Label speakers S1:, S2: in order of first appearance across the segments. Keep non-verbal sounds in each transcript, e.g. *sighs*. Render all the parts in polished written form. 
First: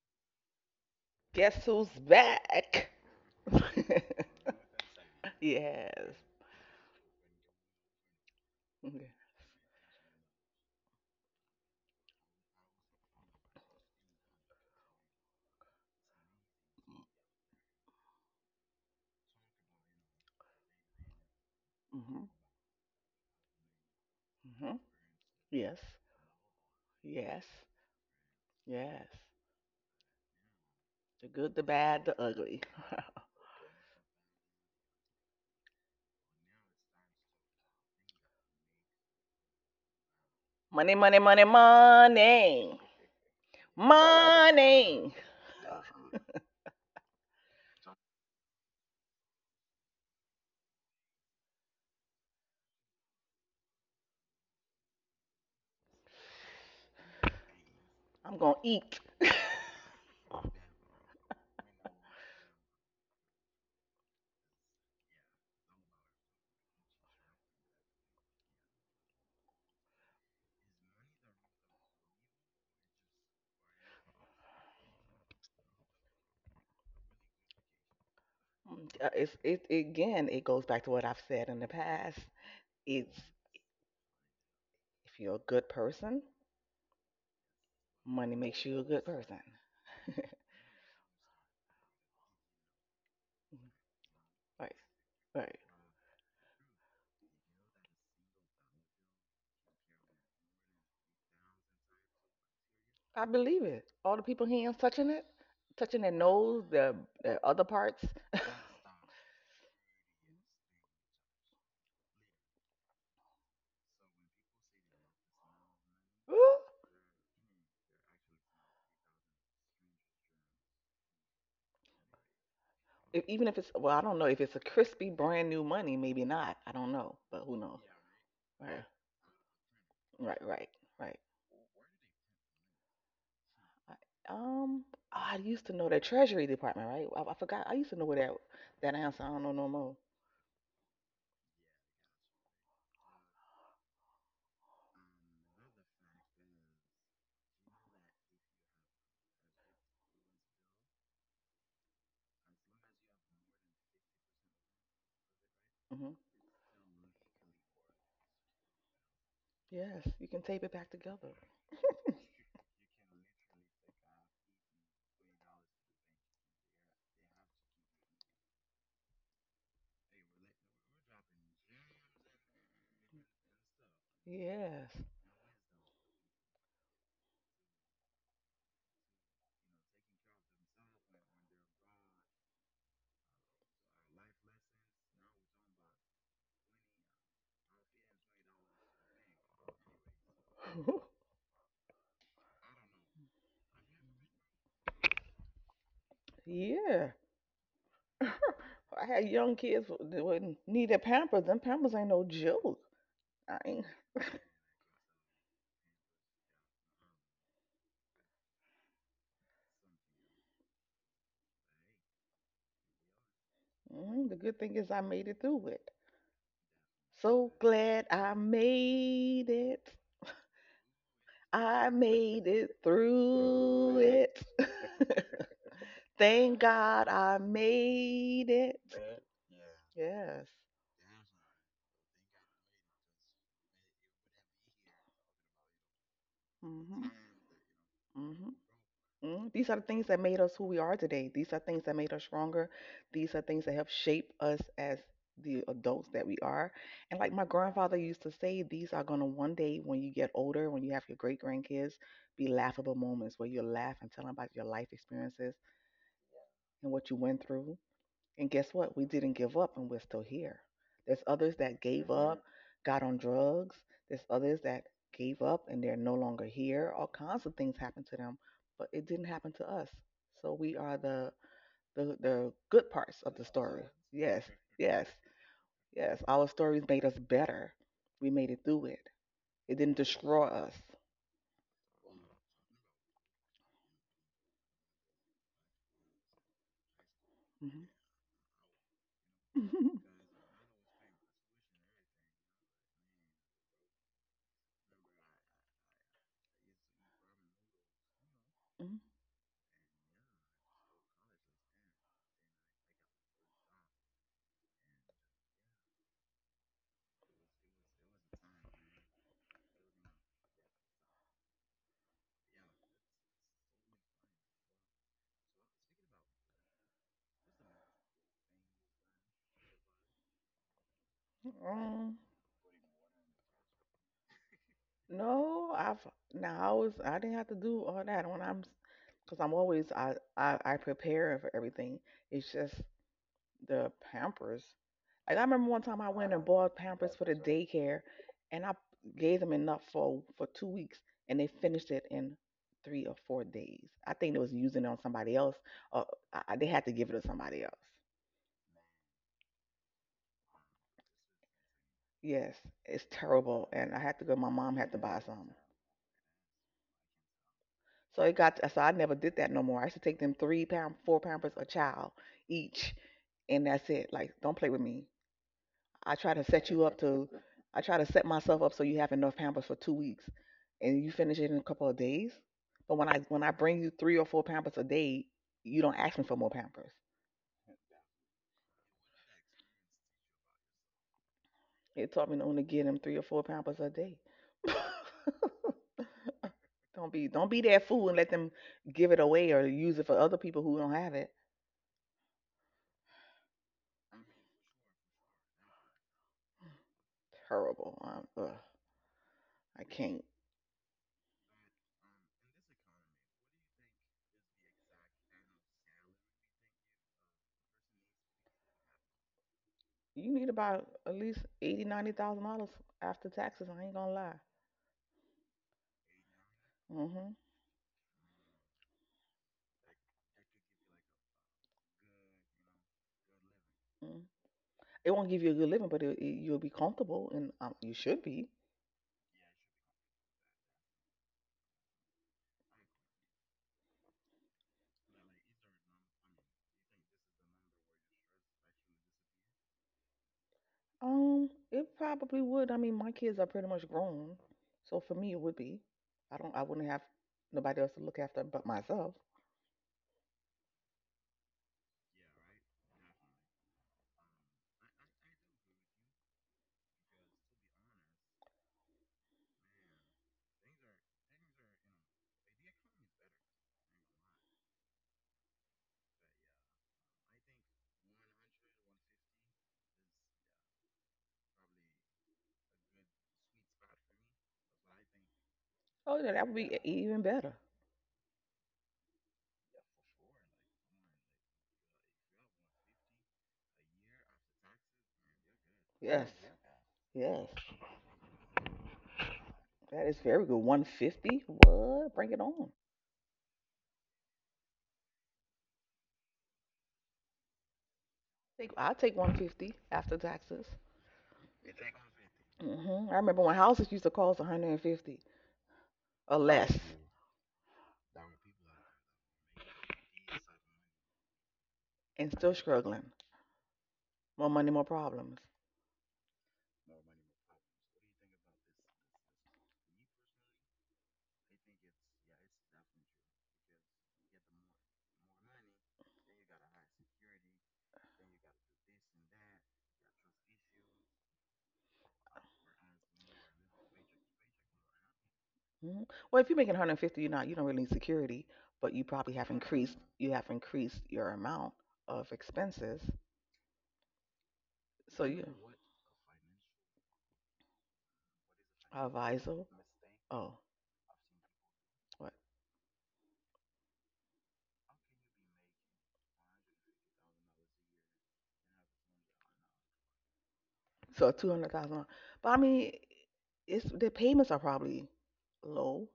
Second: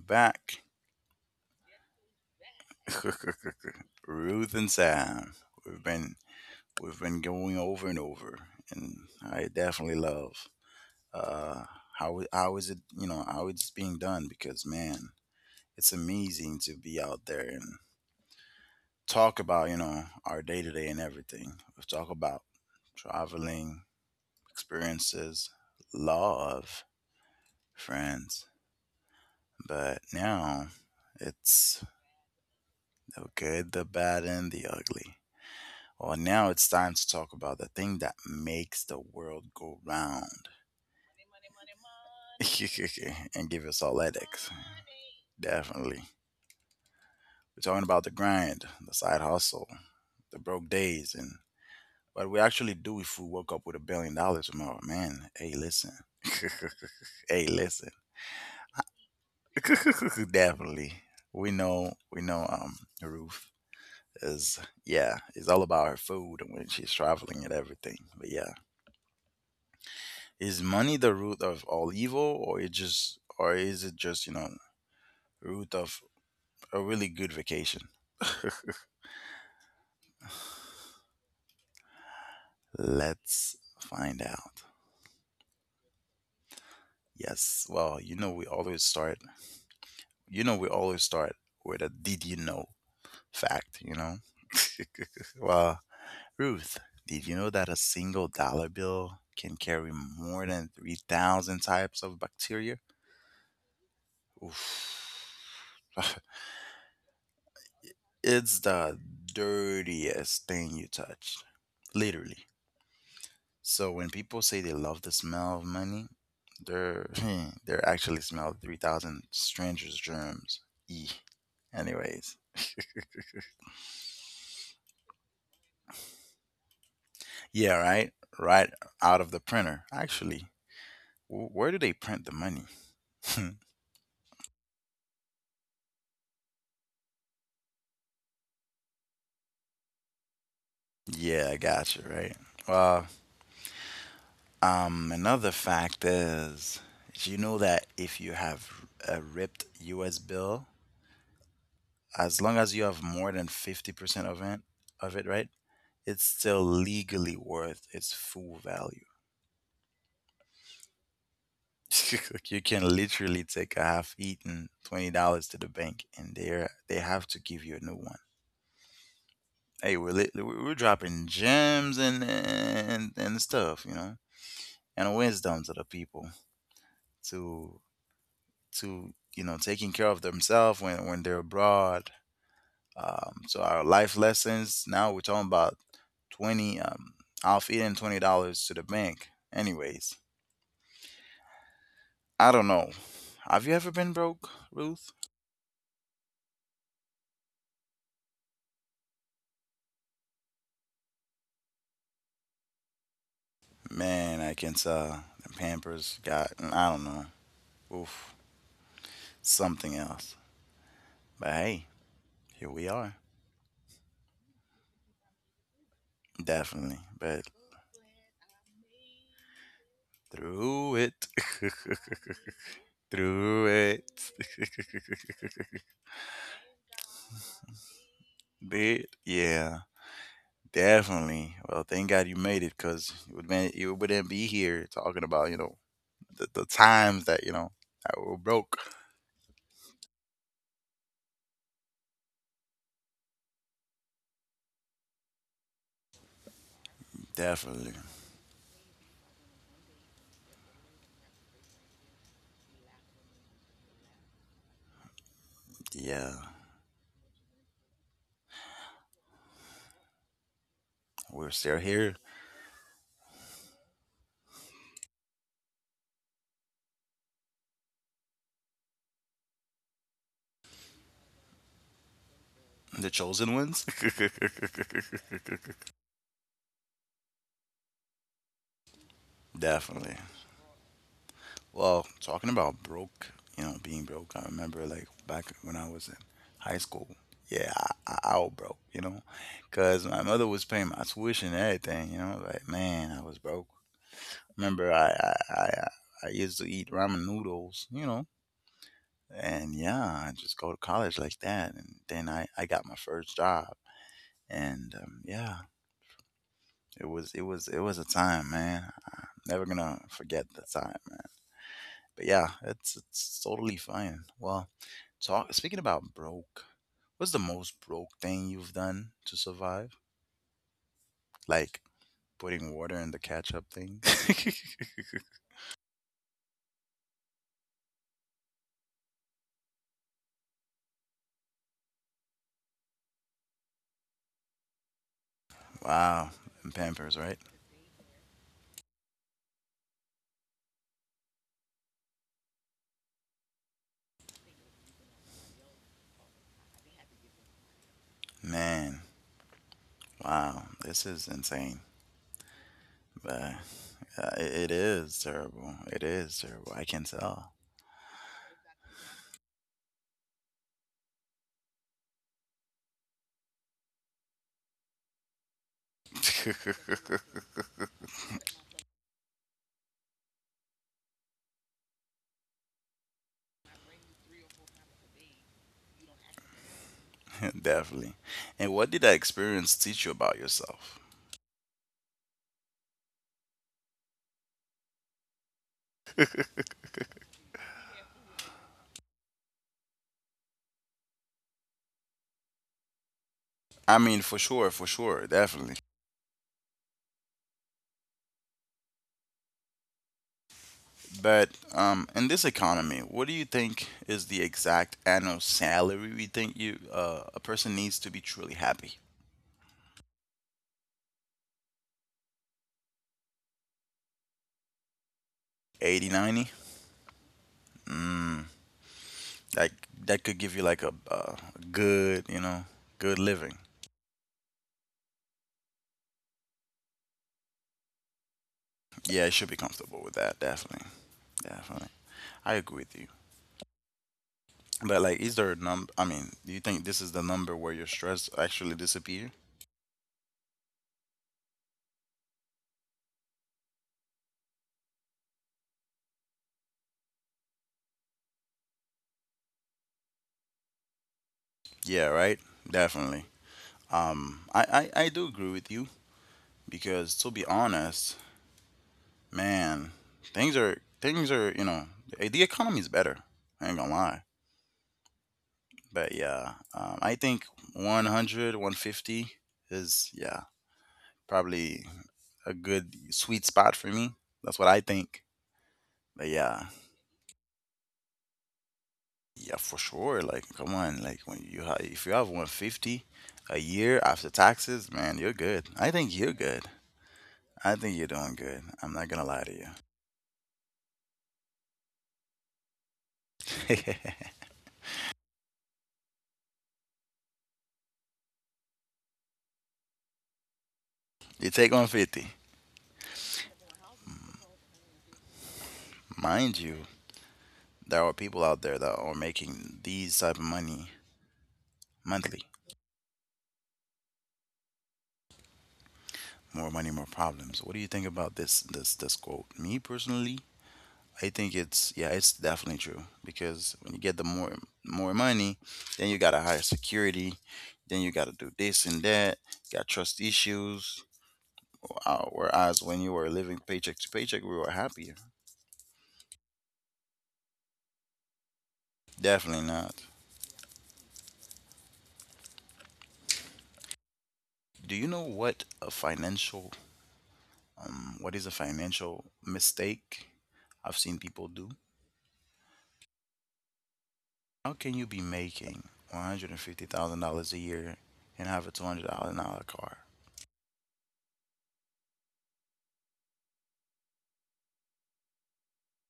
S1: back.
S2: Guess who's back? *laughs*
S1: *laughs* Ruth and Sam. We've been
S2: Yes.
S1: we've been going over and over, and I definitely love uh how is it, you know, how it's being done, because man, it's amazing to be out there and talk about, you know, our day to day and everything. We've talked
S2: Mm-hmm.
S1: about traveling,
S2: Hmm.
S1: experiences,
S2: Yes.
S1: love,
S2: Yes.
S1: friends.
S2: Yes.
S1: But now
S2: The good, the
S1: it's
S2: bad, the ugly. *laughs*
S1: the good, the bad, and the ugly. Well, now it's time to talk about the thing that makes the world go round
S2: Money, money, money, money.
S1: *laughs* and give us all headaches.
S2: Money.
S1: Definitely. We're talking about the grind, the side hustle, the broke days, and what we actually do if we woke up with $1 billion tomorrow. Man, hey, listen. *laughs* Hey, listen.
S2: I'm going to eat.
S1: *laughs* Definitely. We know, Ruth is, yeah, it's all about her food and when she's traveling and everything. But yeah. Is money the root of all evil, or is it just, you know, root of a really good vacation? *laughs*
S2: It, again, it goes back to what I've said in the past. It's
S1: Let's find out.
S2: if you're a good person,
S1: Yes, well, you know,
S2: money makes you a good person.
S1: we always start with a did you know
S2: Mhm.
S1: fact, you know.
S2: Right.
S1: *laughs*
S2: Right.
S1: Well, Ruth, did you know that a single dollar bill can carry more than 3,000 types of bacteria?
S2: I believe it. All the people
S1: Oof.
S2: hands touching it, touching their
S1: *laughs* *sighs*
S2: nose, their other parts.
S1: It's the dirtiest thing you touch, literally. So when people say they love the smell of money,
S2: Ooh.
S1: they're *laughs* they're actually smell 3,000 strangers' germs. E. Anyways, *laughs*
S2: If, even if it's, well, I don't know if it's a crispy brand new money, maybe not. I don't know, but who
S1: yeah,
S2: knows?
S1: right. Right
S2: Right,
S1: out of the printer.
S2: right,
S1: Actually,
S2: right, right.
S1: where do they print the money? *laughs*
S2: I, um, I used to know the Treasury Department, right? I forgot. I used to know where that answer. I don't know no more.
S1: Yeah, I gotcha. Right. Well, another fact is, did you know that if you have a ripped U.S. bill, as long as you have more than 50% of it, right,
S2: Hmm.
S1: it's still legally worth its full value.
S2: Yes, you can tape it back together.
S1: *laughs* You can literally take a half eaten $20 to the bank, and they have to give you a new one. Hey, we're lit- we're dropping gems and stuff, you know,
S2: Yes.
S1: and wisdom to the people, to to, you know, taking care of themselves when they're abroad. So our life lessons. Now we're talking about 20. I'll feed in $20 to the bank. Anyways,
S2: *laughs*
S1: I don't know. Have you ever been broke, Ruth?
S2: Yeah. *laughs* I had young kids that wouldn't need their pampers. Them pampers ain't no joke. I ain't.
S1: Man, I can tell. The Pampers got. I don't know. Oof, something else. But hey, here we are.
S2: Mhm. The good thing is I made it through it.
S1: Definitely. But
S2: So glad I made it.
S1: through it.
S2: I made it
S1: *laughs* Through
S2: through
S1: it.
S2: it. *laughs* Thank God I made
S1: *laughs*
S2: it.
S1: Bit. Yeah.
S2: Yes.
S1: Definitely. Well, thank God you made it, 'cause you would, man, you wouldn't be here talking about, you know, the
S2: Mhm.
S1: times that, you know, that we're broke.
S2: Mm, These are the things that made us who we are today. These are things that made us stronger. These are things that help shape us as the adults that we are. And like my
S1: Definitely.
S2: grandfather used to say, these are going to one day, when you get older, when you have your great grandkids, be laughable moments where you laugh and tell them about your life experiences
S1: Yeah,
S2: and what you went through. And guess what? We didn't give up and we're still here. There's
S1: we're
S2: others that
S1: still
S2: gave
S1: here,
S2: Up, got on drugs. There's others that gave up and they're no longer here. All kinds of things happen to them, but it didn't happen to us. So we are the good
S1: the
S2: parts of the
S1: chosen
S2: story.
S1: ones.
S2: Yes, yes, yes. Our stories made us better. We made it through it.
S1: *laughs*
S2: It didn't
S1: Definitely.
S2: destroy us.
S1: Well, talking about broke, you know, being broke. I remember like back when I was in high school. Yeah, I was broke, you know, 'cause my mother was paying my tuition and everything. You know, like, man, I was broke. Remember, I used to eat ramen noodles, you know, and yeah, I just go to college like that, and then I got my first job, and yeah, it was a time, man. I'm never gonna forget the time, man. But yeah, it's totally fine. Well, talk speaking about broke, what's the most broke thing you've done to survive? Like
S2: Hmm. *laughs*
S1: putting water in the ketchup thing.
S2: No, I've now I was I didn't have to do all that when I'm always I prepare for everything. It's just the Pampers. Like I remember one
S1: *laughs*
S2: time I went
S1: Wow,
S2: and bought
S1: and
S2: Pampers
S1: Pampers,
S2: for the
S1: right?
S2: daycare, and I gave them enough for 2 weeks, and they finished it in 3 or 4 days. I think they was using it on somebody else, or they had to give it to somebody else.
S1: Man, wow, this is insane.
S2: Yes, it's
S1: But
S2: terrible, and I had to go. My
S1: it
S2: mom had to buy
S1: is
S2: some.
S1: terrible. It is terrible. I can tell.
S2: So it got so I never did that no more. I used to take them three pound, four pampers a child each, and that's it. Like, don't play with me. I try to set you up to,
S1: *laughs*
S2: I try to set myself up so you have enough pampers for two weeks, and you finish it in a couple of days. But when I bring you three or four pampers a day, you don't ask me for more pampers.
S1: Definitely. And what did that experience teach you about yourself?
S2: It taught me to only give them three or four pampers a day. *laughs* Don't be that fool and let them give it away or use it for other people who don't have it.
S1: I mean, for sure, definitely.
S2: Terrible. I can't.
S1: But in this economy, what do you think is the exact annual salary we think you a person needs to be truly happy?
S2: You need about at least 80, $90,000 after taxes. I ain't gonna lie.
S1: 80, 90?
S2: Mhm.
S1: 90? Mm, that that could give you like a good, you know, good living.
S2: Mm. It won't give you a good living, but it, you'll be comfortable, and you should be.
S1: Yeah, you should be comfortable with that, definitely. Definitely. I agree with you. But, like, is there a number? I mean, do you think this is the number where your stress actually disappear?
S2: It probably would. I mean, my kids are pretty much grown, so for me, it would be. I don't. I wouldn't have nobody else to look after but myself.
S1: Yeah, right? Definitely. I do agree with you, because to be honest, man, things are, you know, the economy is better. I ain't gonna lie. But yeah, I think 100, 150 is, yeah, probably a good sweet spot for me. That's what I think.
S2: Oh
S1: But
S2: yeah, that would
S1: yeah,
S2: be even better.
S1: yeah, for sure. Like, come on. Like, when if you have 150 a year after taxes, man, you're good. I think
S2: Yes.
S1: you're good.
S2: Yes.
S1: I think you're doing good. I'm not gonna lie to you.
S2: That is very good. 150. What? Bring it on.
S1: *laughs*
S2: Take. I take 150 after taxes.
S1: You take 150.
S2: Mhm. I remember when houses used to cost 150. Or
S1: Mind
S2: less.
S1: you, there are people out there that are making these type of money
S2: And
S1: monthly.
S2: still struggling. More money, more problems.
S1: More money, more problems. What do you think about this quote? Me personally, I think it's, yeah, it's definitely true, because when you get the more more money, then you gotta hire security, then you gotta do this and that. You got trust issues. Whereas when you were living paycheck to paycheck, we were happier.
S2: Mhm. Well, if you're making 150, you're not you don't really need security, but you probably have
S1: Definitely not.
S2: increased your amount of expenses.
S1: Do you
S2: So
S1: know
S2: you
S1: what a financial What is a financial
S2: advisor.
S1: mistake
S2: Oh,
S1: I've seen people do?
S2: what?
S1: How can you be making $150,000 a year and have a $200,000 car?
S2: So 200,000. But I mean, it's the payments are probably low.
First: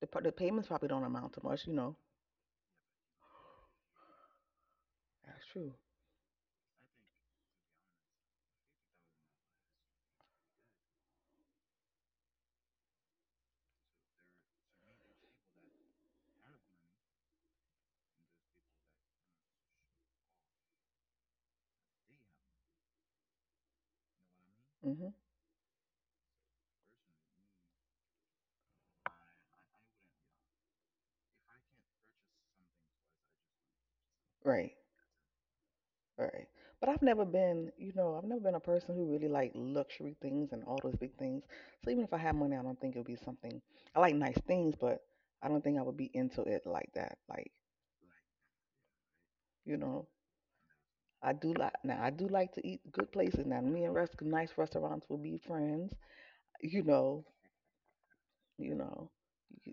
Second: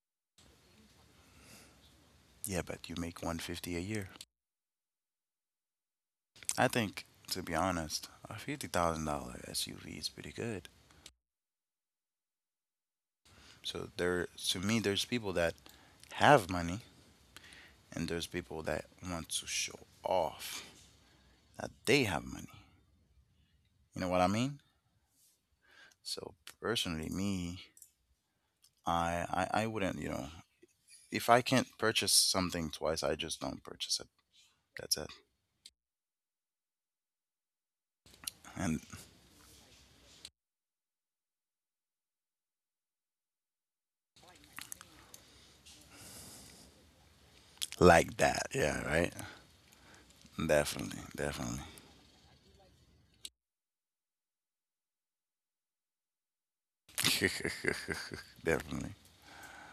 S2: The payments probably don't amount to much. You know,
S1: Yeah, but you make 150 a year.
S2: that's true.
S1: I think, to be honest, a $50,000 SUV is pretty good. So there, to me, there's people that have money, and there's people that want to show off that they have money. You know what I mean?
S2: Hmm.
S1: So personally, me, I, I wouldn't. You know, if I can't purchase something twice, I just don't purchase it.
S2: Right.
S1: That's it.
S2: Right. But I've never been, you know, I've never been a
S1: And
S2: person who really like luxury things and all those big things. So even if I had money, I don't think it would be something. I like nice things, but I don't think I would be into it like that. Like,
S1: like that, yeah, right?
S2: you know,
S1: Definitely,
S2: I do
S1: definitely,
S2: like now I do like to eat good places. Now me and rest nice restaurants will be friends. You know,
S1: *laughs*
S2: you
S1: definitely.
S2: know, you,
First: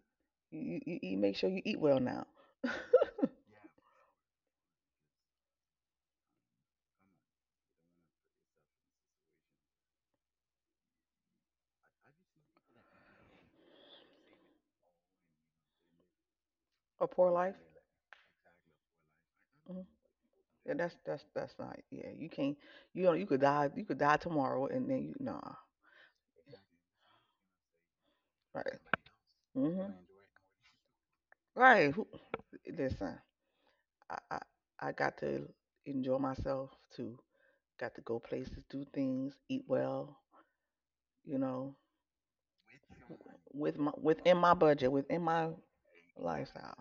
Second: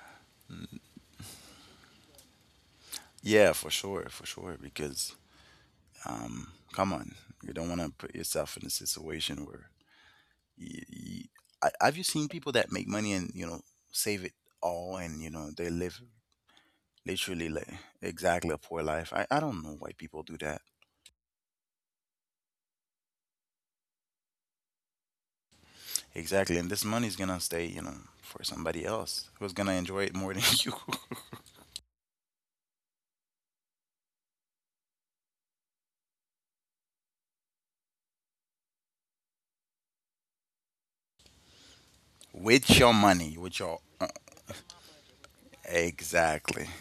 S2: you eat, make sure you eat well now.
S1: Yeah, for sure, for sure. Because come on, you don't want to put yourself in a situation where you, you, have you seen people that make money, and you know, save it all, and you know, they live
S2: A poor
S1: literally,
S2: life.
S1: like exactly, a poor life. I don't know
S2: Hmm.
S1: why people do that.
S2: Yeah, that's that's not. Yeah, you can't. You know, you could die. You could die tomorrow, and then you nah.
S1: Exactly, and this money is gonna stay, you know, for
S2: Right.
S1: somebody else who's gonna
S2: Hmm.
S1: enjoy it more than *laughs* you.
S2: Right. Who, listen, I, I I got to enjoy myself too. Got to go places, do things, eat well. You know,
S1: With your money with
S2: with
S1: your
S2: my within my budget, within my
S1: Exactly.
S2: lifestyle.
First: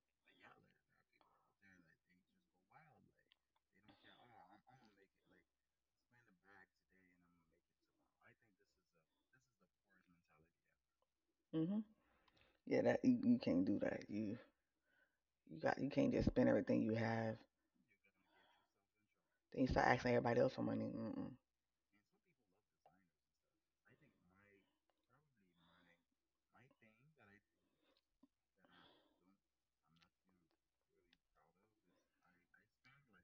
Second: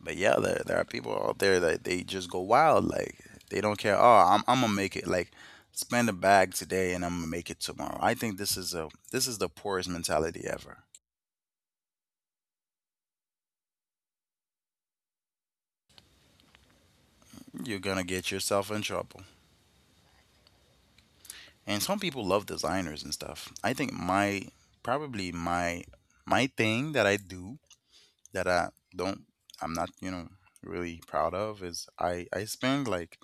S1: But yeah, there are people out there that they just go wild. Like they don't care. Oh, I'm gonna make it. Like spend a bag today, and I'm gonna make it tomorrow. I think this is the poorest mentality ever.
S2: Hmm. Yeah, that you can't do that. You can't just spend everything you have.
S1: You're gonna get yourself in trouble.
S2: Then you start asking everybody else for money. Mm-mm.
S1: And some people love designers and stuff. I think my probably my thing that I do, that I don't, I'm not, you know, really proud of, is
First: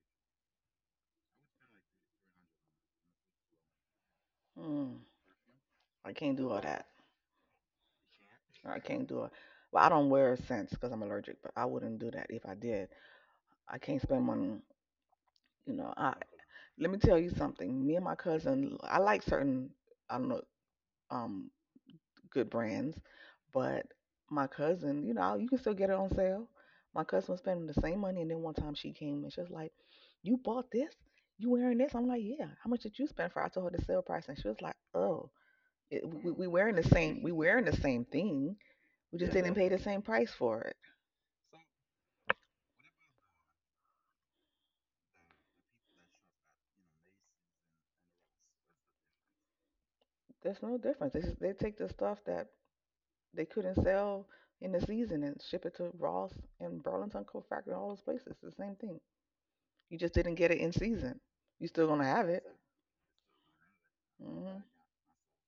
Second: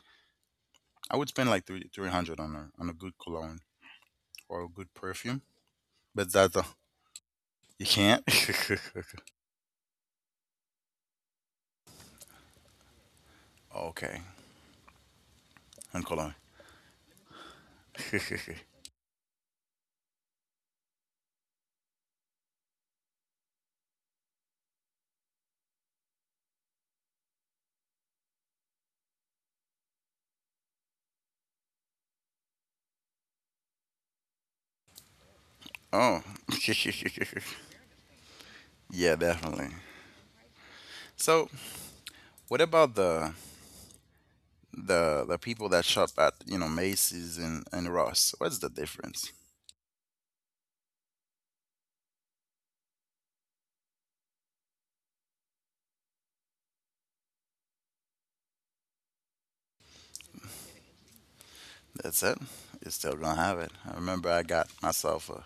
S1: I would spend like three hundred on a good cologne or a good
S2: Mm,
S1: perfume.
S2: I
S1: But
S2: can't do
S1: that's
S2: all
S1: the.
S2: that.
S1: You can't?
S2: I can't do it. Well, I don't wear scents because I'm allergic, but I wouldn't do that if I did. I can't
S1: *laughs* Okay.
S2: spend money. You know, I
S1: Uncle on.
S2: let me tell you something. Me and my
S1: *laughs*
S2: cousin, I like certain, I don't know, um, good brands, but my cousin, you know, you can still get it on sale. My cousin was spending the same money, and then one time she came and she was like, "You bought this? You wearing this?" I'm like, "Yeah." How much did you spend for? I told her the sale price, and she was like, "Oh, it,
S1: Oh.
S2: we wearing the same, we
S1: *laughs*
S2: wearing the same thing.
S1: Yeah,
S2: We just didn't pay
S1: definitely.
S2: the same price for it.
S1: So, what about the people that shop at, you know, Macy's and Ross? What's the difference?
S2: There's no difference. They just, they take the stuff that they couldn't sell in the season and ship it to Ross and Burlington Coat Factory and all those places. It's the same thing. You just didn't get it in season. You still gonna
S1: That's
S2: have
S1: it.
S2: it.
S1: You're still gonna have it. I remember I
S2: Mm.
S1: got myself a,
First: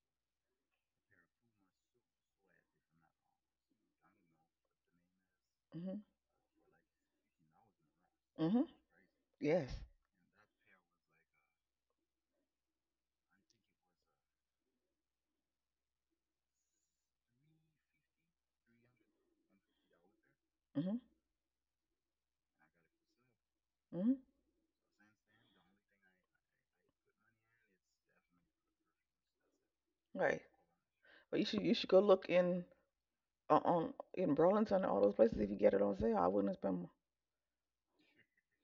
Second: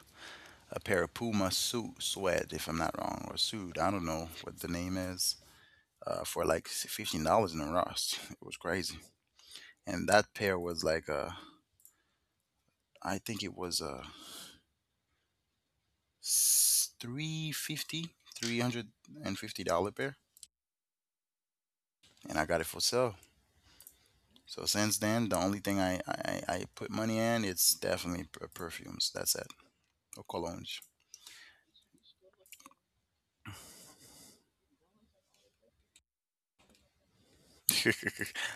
S1: a pair of Puma suit sweat, if I'm not wrong, or suit. I don't know what the name is.
S2: Mhm.
S1: For like $15 in a Ross.
S2: Mhm.
S1: It was
S2: Mhm.
S1: crazy.
S2: Yes.
S1: And that pair was like a I think it was a $350 pair,
S2: Mhm.
S1: and I got it for sale.
S2: Mhm.
S1: So since then the only thing I put money in, it's definitely perfumes. That's it. Or
S2: Right.
S1: colognes.
S2: But you should go look in on in Burlington and all those places if you get it on sale. I wouldn't spend more.
S1: *laughs*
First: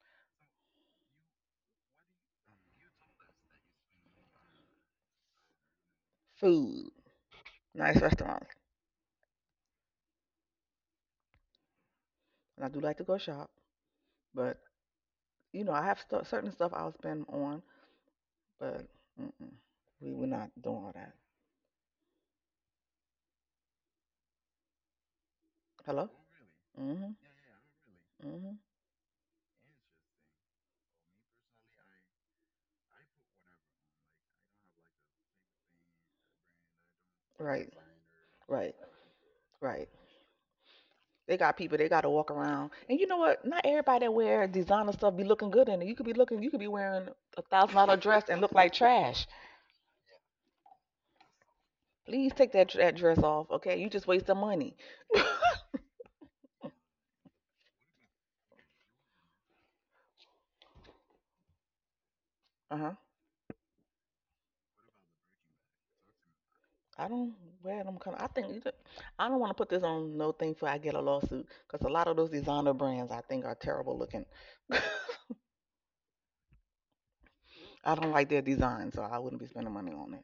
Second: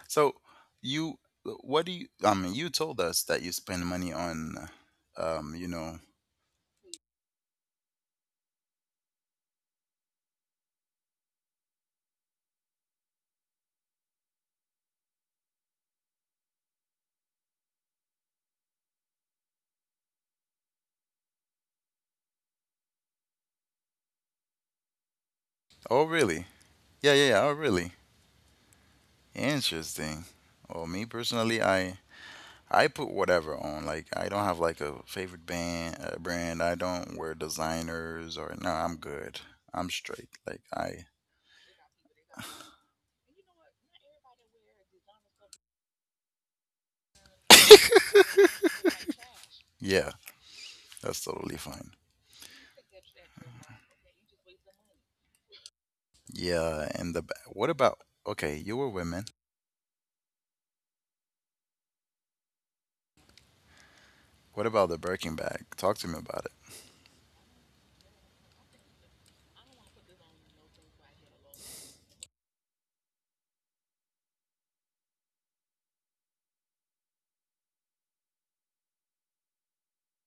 S1: So, you what do you, I mean, you told us that you spend money on um you know
S2: Food, nice restaurants, and I do like to go shop. But you know, I have stu certain stuff I'll spend on, but mm-mm, we we're not doing all that.
S1: oh
S2: Hello.
S1: really? Yeah,
S2: Mm-hmm.
S1: yeah, yeah. Oh really?
S2: Mm. Mhm.
S1: Interesting. Well, me personally, I put whatever on. Like, I don't have like a favorite band brand. I don't wear
S2: Right.
S1: designers or no.
S2: Right,
S1: I'm good. I'm
S2: right.
S1: straight. Like I
S2: They got people. They got to walk around, and you know what? Not everybody that wear designer stuff be looking good in it. You could be looking, you could be wearing $1,000 dress and look like trash.
S1: Yeah, that's totally fine.
S2: Please take that dress off, okay? You just waste the money.
S1: Yeah, and what about, okay? You were women.
S2: Uh huh.
S1: What about the Birkin bag? Talk to me about
S2: I don't wear them kind. Of, I think you don't, I don't want to put this on no thing for I get a lawsuit because a lot of those designer brands I think are terrible looking. *laughs* I don't like their design, so I wouldn't be spending money on it.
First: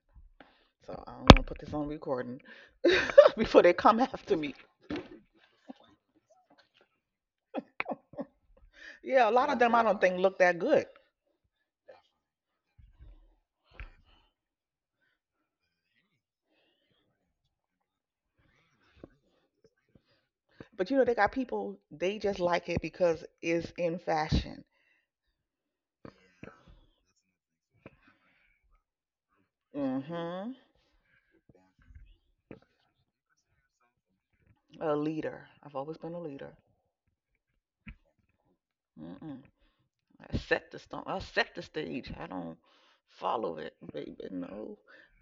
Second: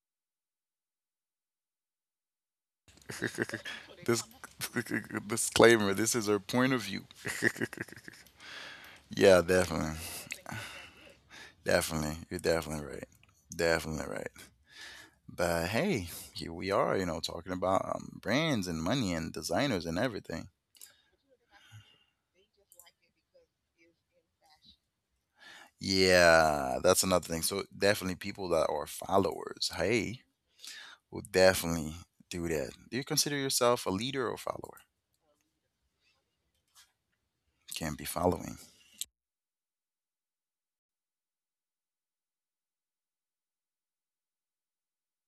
S2: So I don't want to put this on recording *laughs* before
S1: it.
S2: they come
S1: *laughs* This
S2: after me.
S1: *laughs* disclaimer. This is her point of view. *laughs*
S2: Yeah, a
S1: Yeah,
S2: lot of them I
S1: definitely,
S2: don't think look that good.
S1: definitely. You're definitely right. Definitely right. But hey, here we are. You know, talking about brands and money and designers and everything.
S2: But you know, they got people, they just like it because it's in fashion.
S1: Yeah, that's another thing. So definitely people that are followers, hey,
S2: Mm-hmm.
S1: will definitely do that. Do you consider yourself a leader or follower?
S2: A leader. I've always been a leader.
S1: Can't be following.
S2: Mm-mm. I set the stone. I set the stage. I don't follow it, baby. No.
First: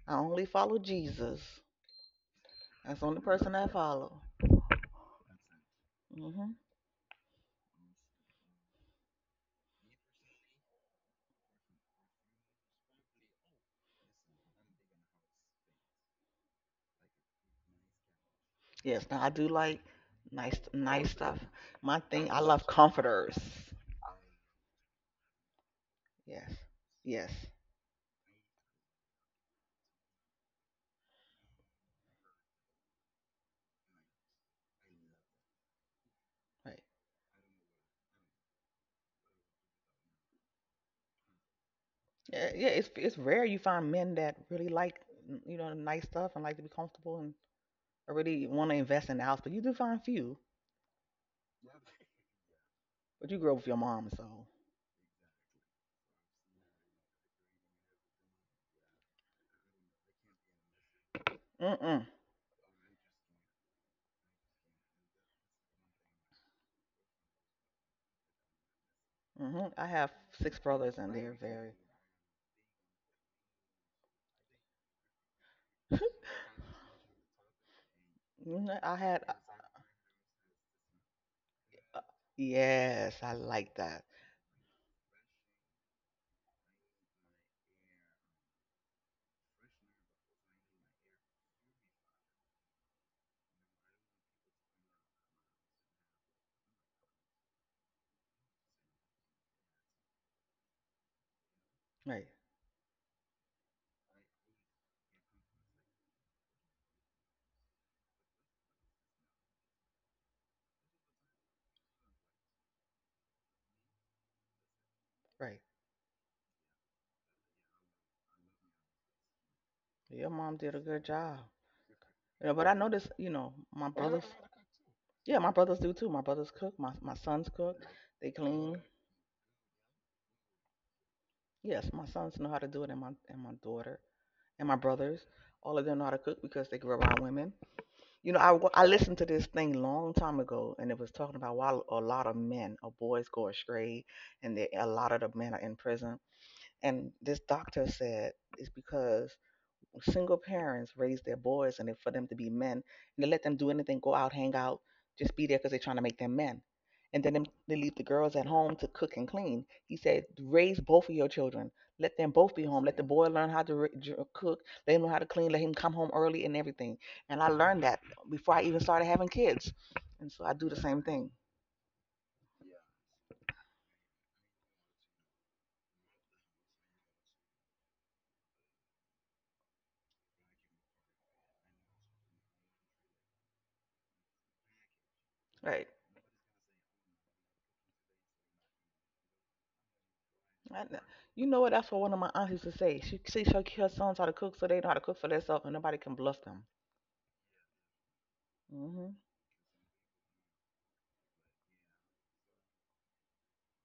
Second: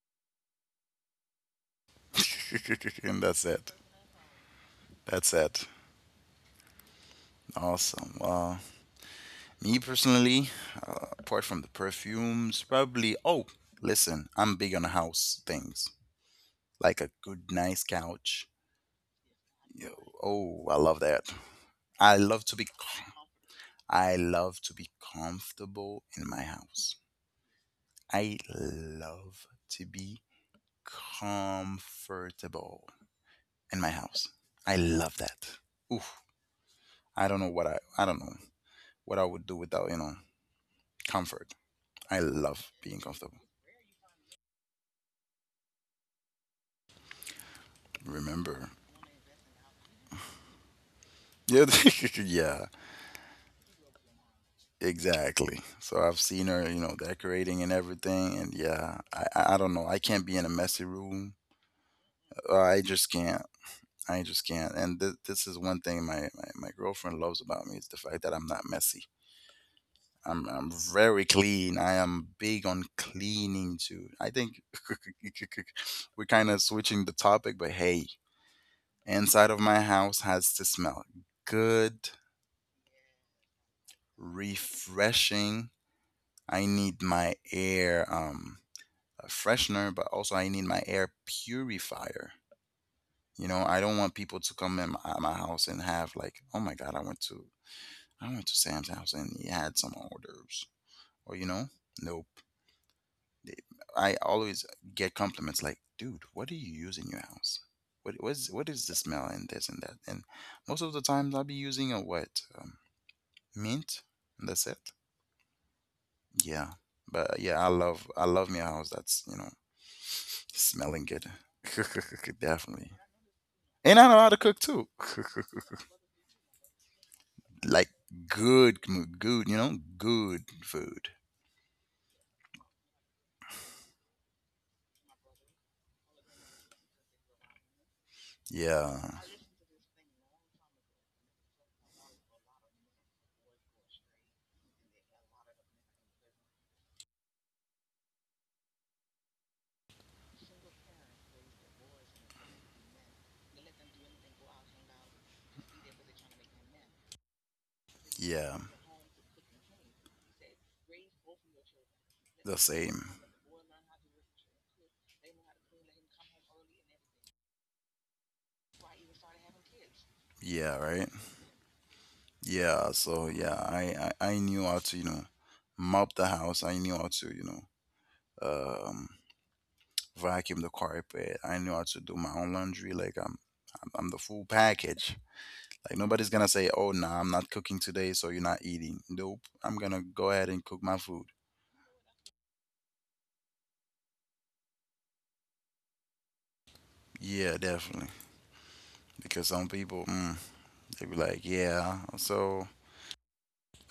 S2: I only follow Jesus. That's
S1: *laughs*
S2: the only
S1: And that's
S2: person I
S1: it.
S2: follow.
S1: That's it.
S2: Mm-hmm.
S1: Awesome. Well, me personally, apart from the perfumes, probably, oh, listen, I'm big on house things, like a good, nice couch.
S2: Yes, now I do like
S1: Yo,
S2: nice
S1: oh, I love
S2: nice
S1: that.
S2: stuff. My
S1: I
S2: thing, I
S1: love to be,
S2: love
S1: com-
S2: comforters.
S1: I love to be comfortable in my
S2: Yes.
S1: house.
S2: Yes.
S1: I love to be comfortable in my house. I love that. Oof.
S2: Right.
S1: I don't know what I would do without, you know, comfort. I
S2: Yeah, yeah,
S1: love
S2: it's
S1: being
S2: it's
S1: comfortable.
S2: rare you find men that really like you know nice stuff and like to be comfortable and or really
S1: Remember.
S2: want to invest in the house, but you do find few.
S1: Yeah, *laughs* yeah,
S2: But you grew up with your mom, so
S1: exactly. So I've seen her, you know, decorating and everything, and yeah, I don't know. I can't be in a messy room.
S2: mm
S1: I just can't. I just can't. And this is one thing my girlfriend loves about me is the fact that I'm not messy.
S2: mm. I have
S1: I'm
S2: six
S1: I'm
S2: brothers and
S1: very
S2: they're
S1: clean.
S2: very.
S1: I am big on cleaning too. I think *laughs* we're kind of switching the topic, but hey,
S2: Mhm, I had
S1: inside of my house has to smell
S2: uh,
S1: good,
S2: yes, I like that.
S1: refreshing. I need my air, a freshener, but also I need my air purifier. You know, I don't want people to come in my house and have like, oh my god, I went to Sam's house and he had some odors, or nope.
S2: Right,
S1: I always get compliments like, "Dude, what do you use in your house? What is the smell and this and that?" And most of the times, I'll be using a what mint, and that's it.
S2: right.
S1: Yeah, but yeah, I love my house. *laughs*
S2: Your mom did a
S1: Smelling
S2: good
S1: good,
S2: job.
S1: *laughs*
S2: You know, but I
S1: definitely.
S2: noticed, you know, my
S1: And I know how
S2: brothers.
S1: to cook too,
S2: Yeah, my
S1: *laughs*
S2: brothers do too. My brothers cook. My sons cook.
S1: like
S2: They
S1: good,
S2: clean.
S1: m- good, you know, good food.
S2: Yes, my sons know how to do it, and my daughter. And my brothers. All of them know how to cook because they grew up around women. You know, I
S1: Yeah,
S2: listened to this thing long time ago, and it was talking about why a lot of men or boys go astray, and they, a lot of the men are in prison. And this doctor said it's because single parents raise their boys and for them to be men, and they let them do anything, go out, hang out, just be there because they're trying to make them men. And then they leave the girls at
S1: yeah,
S2: home to cook and clean. He said, raise both of your children. Let them
S1: the
S2: both be home. Let the
S1: same.
S2: boy learn how to cook. Let him know how to clean. Let him come home early and everything. And I learned that before I even started having kids. And so I do
S1: Yeah,
S2: the same
S1: right.
S2: thing.
S1: Yeah, so yeah, I knew how to mop the house. I knew how to um, vacuum the carpet. I knew how to do my own laundry. Like I'm the full package.
S2: Right.
S1: Like nobody's gonna say, "Oh, nah, I'm not cooking today, so you're not eating." Nope, I'm gonna go ahead and cook
S2: I
S1: my food.
S2: You know what? That's what one of my aunts used to say. She her sons how to cook so they know how to cook for themselves and nobody can bluff them.
S1: Yeah, definitely.
S2: Hmm.
S1: Because some people, they be like, "Yeah, so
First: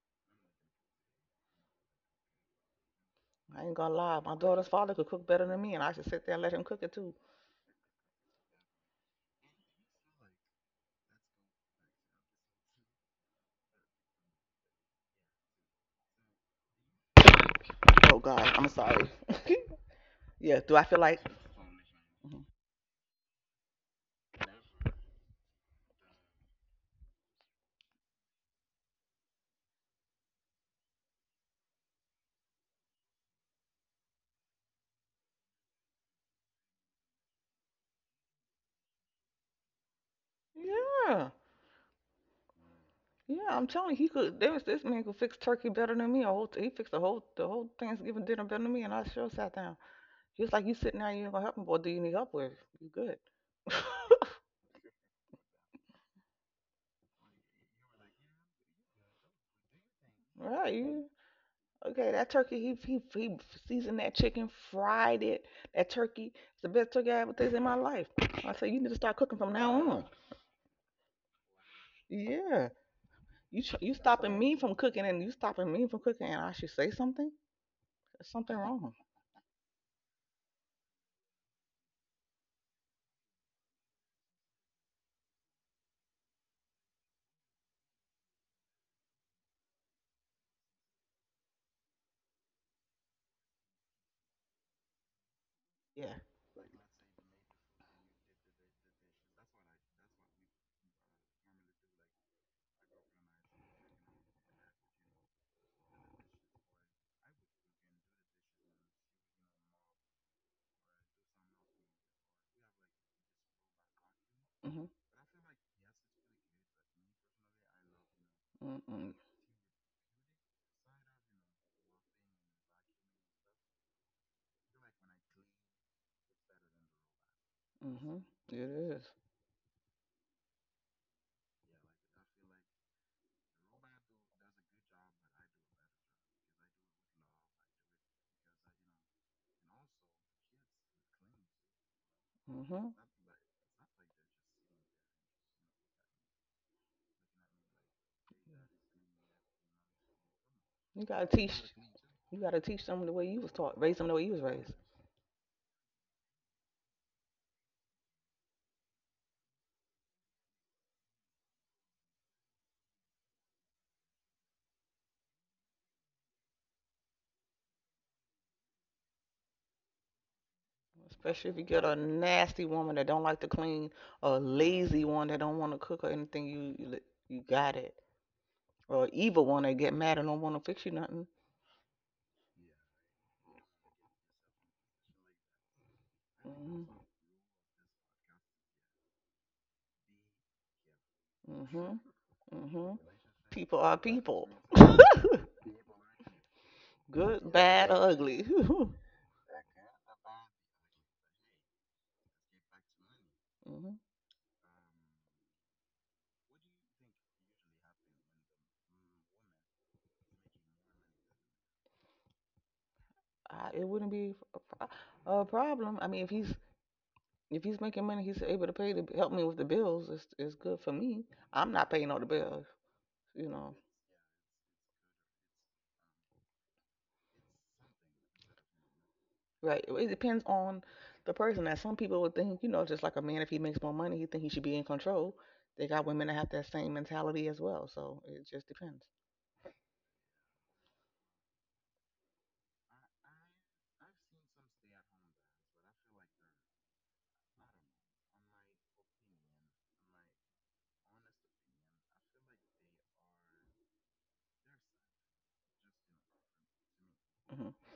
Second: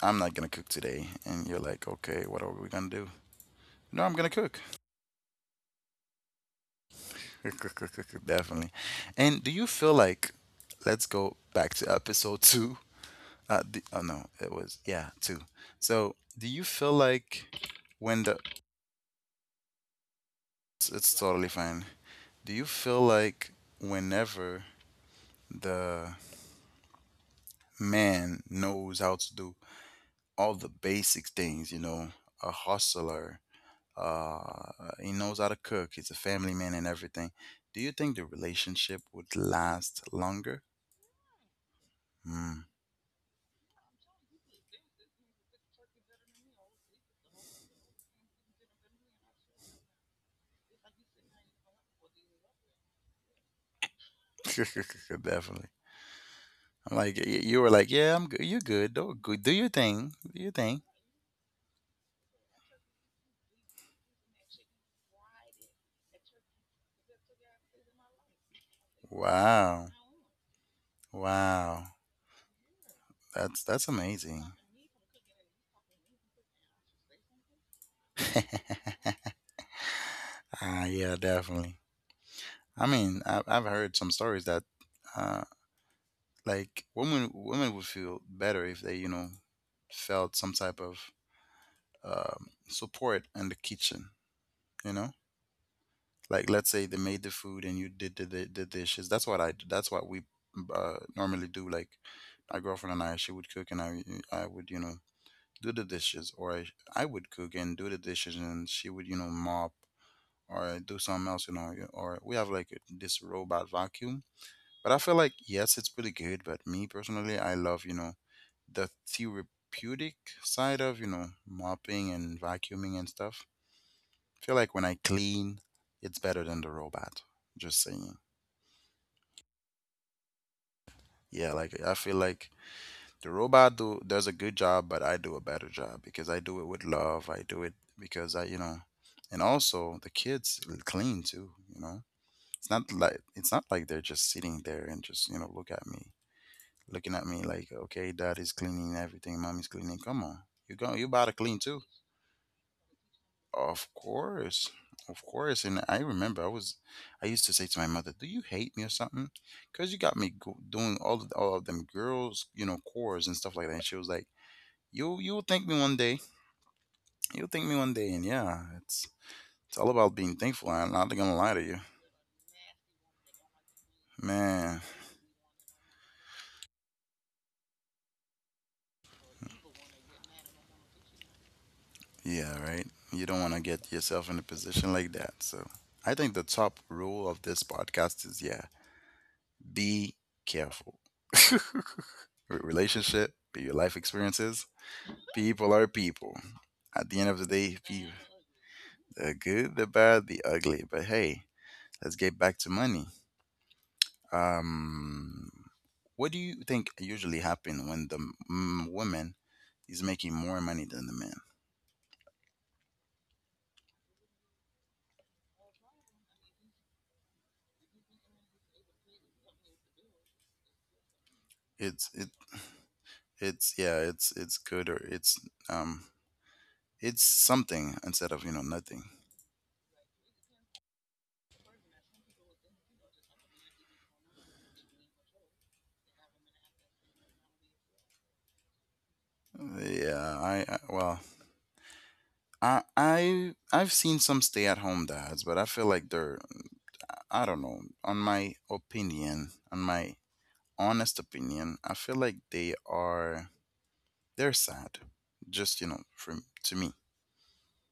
S1: I'm not gonna cook today," and you're like, "Okay, what are we gonna do?"
S2: I ain't gonna
S1: No, I'm
S2: lie,
S1: gonna
S2: my
S1: cook.
S2: daughter's father could cook better than me, and I should sit there and let him cook it too.
S1: *laughs* Definitely. And do you feel like, let's go back to episode two. The, oh no, it was yeah two. So do you feel like
S2: Oh
S1: when the
S2: God, I'm sorry. *laughs* Yeah, do I feel like?
S1: it's totally fine.
S2: Mhm.
S1: Do you feel like whenever the man knows how to do all the basic things, you know, a hustler, uh, he knows how to cook, he's a family man and everything. Do you think the relationship would last longer?
S2: Yeah,
S1: Mm.
S2: yeah, I'm telling you, he could. There was this man could fix turkey better than me. A whole, he fixed the whole Thanksgiving dinner better than me, and I sure sat down. He was like, "You sitting there, you ain't gonna help me. What do you need help with? You good?" *laughs*
S1: *laughs* Definitely. I'm like, you were like, yeah, I'm good. You're good. Do, good. Do your thing. Do your
S2: Right?
S1: thing.
S2: You okay? That turkey, he seasoned that chicken, fried it. That turkey, it's the best turkey I ever tasted in my life. I said, you need to start cooking from now
S1: Wow.
S2: on.
S1: Wow.
S2: Yeah. You you
S1: That's
S2: stopping me
S1: amazing.
S2: from cooking, and you stopping me from cooking, and I should say something. There's something wrong.
S1: *laughs* Ah, yeah, definitely. I mean, I've heard some stories that, uh, like women would feel better if they, you know, felt some type of support in the kitchen. You know.
S2: Yeah.
S1: Like let's say they made the food and you did the dishes. That's what we normally do. Like my girlfriend and I, she would cook and I would do the dishes, or I would cook and do the dishes and she would mop or do something else. You know, or we have like this robot vacuum.
S2: Mhm.
S1: But I feel like yes, it's pretty good. But me personally, I love the
S2: Mhm.
S1: therapeutic side of mopping and vacuuming and stuff feel like when I clean, it's better than the robot. Just saying.
S2: Mhm. It is.
S1: Yeah, like I feel like the robot do does a good job, but I do a better job because I do it with love. I do it because I, you know, and also the kids clean too. You know,
S2: Mhm.
S1: it's not like they're just sitting there and just looking at me like, okay, dad is cleaning everything, mommy's cleaning. Come on,
S2: You
S1: you
S2: gotta
S1: about to
S2: teach.
S1: clean too.
S2: You gotta teach them the way you was taught. Raise
S1: Of
S2: them the way you was raised.
S1: course. Of course. And I remember I used to say to my mother, "Do you hate me or something?" Cuz you got me doing all of them girls, you know, chores and stuff like that. And she was like, "You you'll thank me one day. You'll thank me one day." And yeah, it's all about being thankful. I'm not going to
S2: Especially if you
S1: lie to
S2: get
S1: you.
S2: a nasty woman that don't like to clean, a
S1: Man.
S2: lazy one that don't want to cook or anything. You got it. Or an evil one that get mad and don't want to fix you nothing.
S1: Yeah, right. You don't want to get yourself in a position like that. So, I think the
S2: Mhm.
S1: top rule of this podcast is yeah, be careful. *laughs* Re-
S2: Mhm. Mhm.
S1: Relationship, be
S2: People
S1: your
S2: are
S1: life
S2: people.
S1: experiences
S2: *laughs*
S1: people are people. At the end of
S2: Good, *laughs*
S1: the day,
S2: bad, or
S1: people,
S2: ugly. *laughs* Hmm.
S1: the good, the bad, the ugly. But hey, let's get back to money. Um, what do you think usually happen when the woman is making more money than the man?
S2: It wouldn't be a, a problem. I mean, if he's making money, he's able to pay to help me with the bills. It's good for me. I'm not paying all
S1: It's
S2: the
S1: it
S2: bills, you know.
S1: it's yeah, it's good or um it's something instead of nothing.
S2: Right. It depends on the person. That some people would think, you know, just like a man, if he makes more money, he think he should be in control. They got women that have that same mentality as well. So it just depends.
S1: Yeah, I well I I've seen some stay-at-home dads, but I feel like they're I don't know. On my opinion, on my honest opinion, I feel like they're sad. Just you know, from to me
S2: Hmm.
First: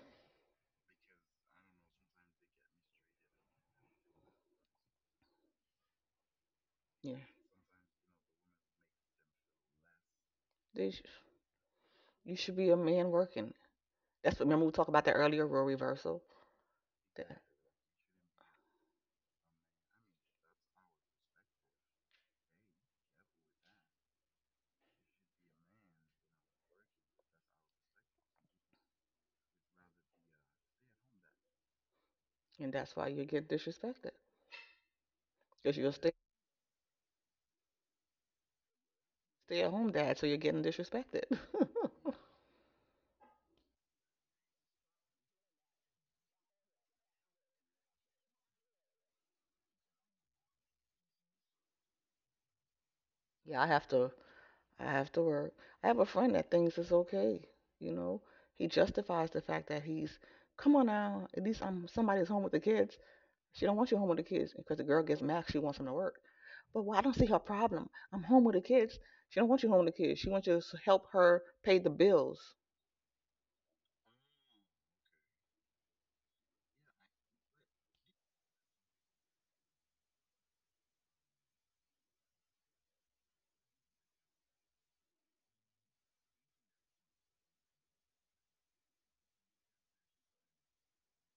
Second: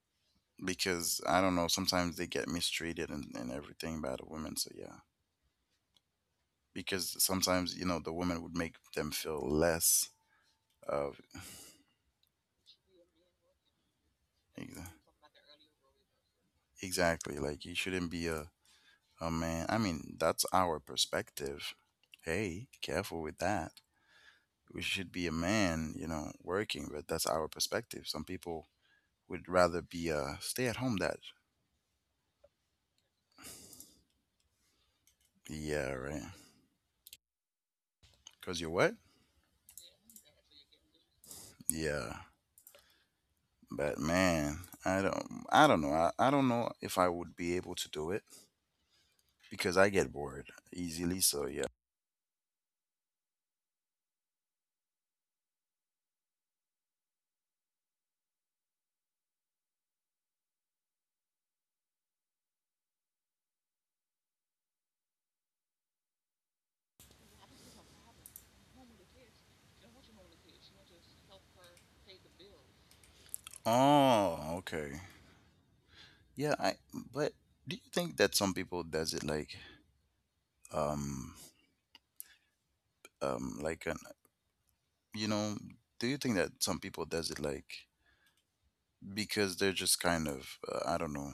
S1: because I don't know. Sometimes they get mistreated and everything by the women. So yeah,
S2: Yeah.
S1: because sometimes you know the women would make them feel less
S2: They sh-
S1: of
S2: you should be a man working. That's what. Remember we talked
S1: ex-
S2: about that earlier, role reversal.
S1: exactly
S2: That-
S1: like you shouldn't be a man. I mean that's our perspective. Hey, careful with that. We should be a man, you know, working, but that's our perspective. Some people would rather be a stay at home dad.
S2: And that's why you get disrespected. Because you'll
S1: Yeah,
S2: stay
S1: right. Cause you're what?
S2: stay at home dad, so you're getting disrespected.
S1: Yeah. But man, I don't know. I don't know if I would be able to do it because I get bored easily, so yeah.
S2: *laughs* Yeah, I have to work. I have a friend that thinks it's okay, you know. He justifies the fact that he's come on now, at least I'm somebody's home with the kids. She don't want you home with the kids because the girl gets mad, she wants him to work. But well, I don't see her problem. I'm home with the kids. She don't want you home with the kids. She wants you to help her pay the bills.
S1: Oh, okay. Yeah, I but do you think that some people does it like um um like an you know, do you think that some people does it like because they're just kind of I don't know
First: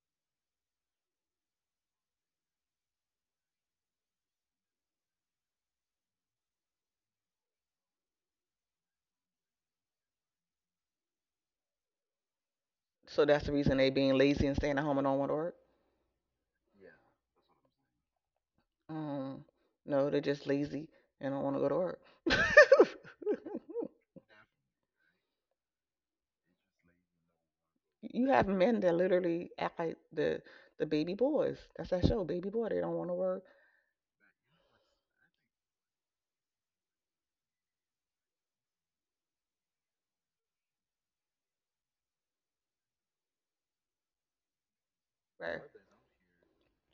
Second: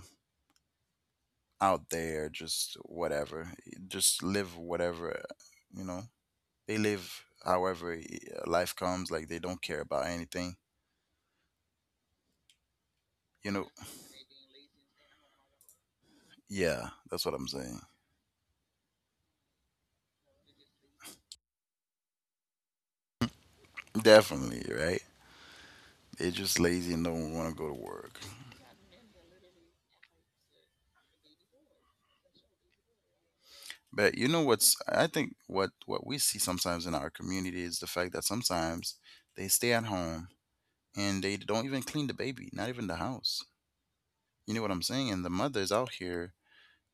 S1: out there, just whatever, just live whatever, you know. They live however life comes, like they don't care about anything,
S2: So that's
S1: you
S2: the
S1: know.
S2: reason they being lazy and staying at home and don't want to work.
S1: Yeah, that's what I'm saying.
S2: Um, no, they're just lazy and don't want to go to work. *laughs*
S1: Definitely, right? They're just lazy and don't want to go to work.
S2: You have men that literally act like the baby boys. That's that show, Baby Boy. They don't want to work.
S1: But you know what's? I think what we see sometimes in our community is the fact that sometimes they stay at home and they don't even clean the baby, not even the house. You know what I'm saying? And the
S2: Right.
S1: mothers out here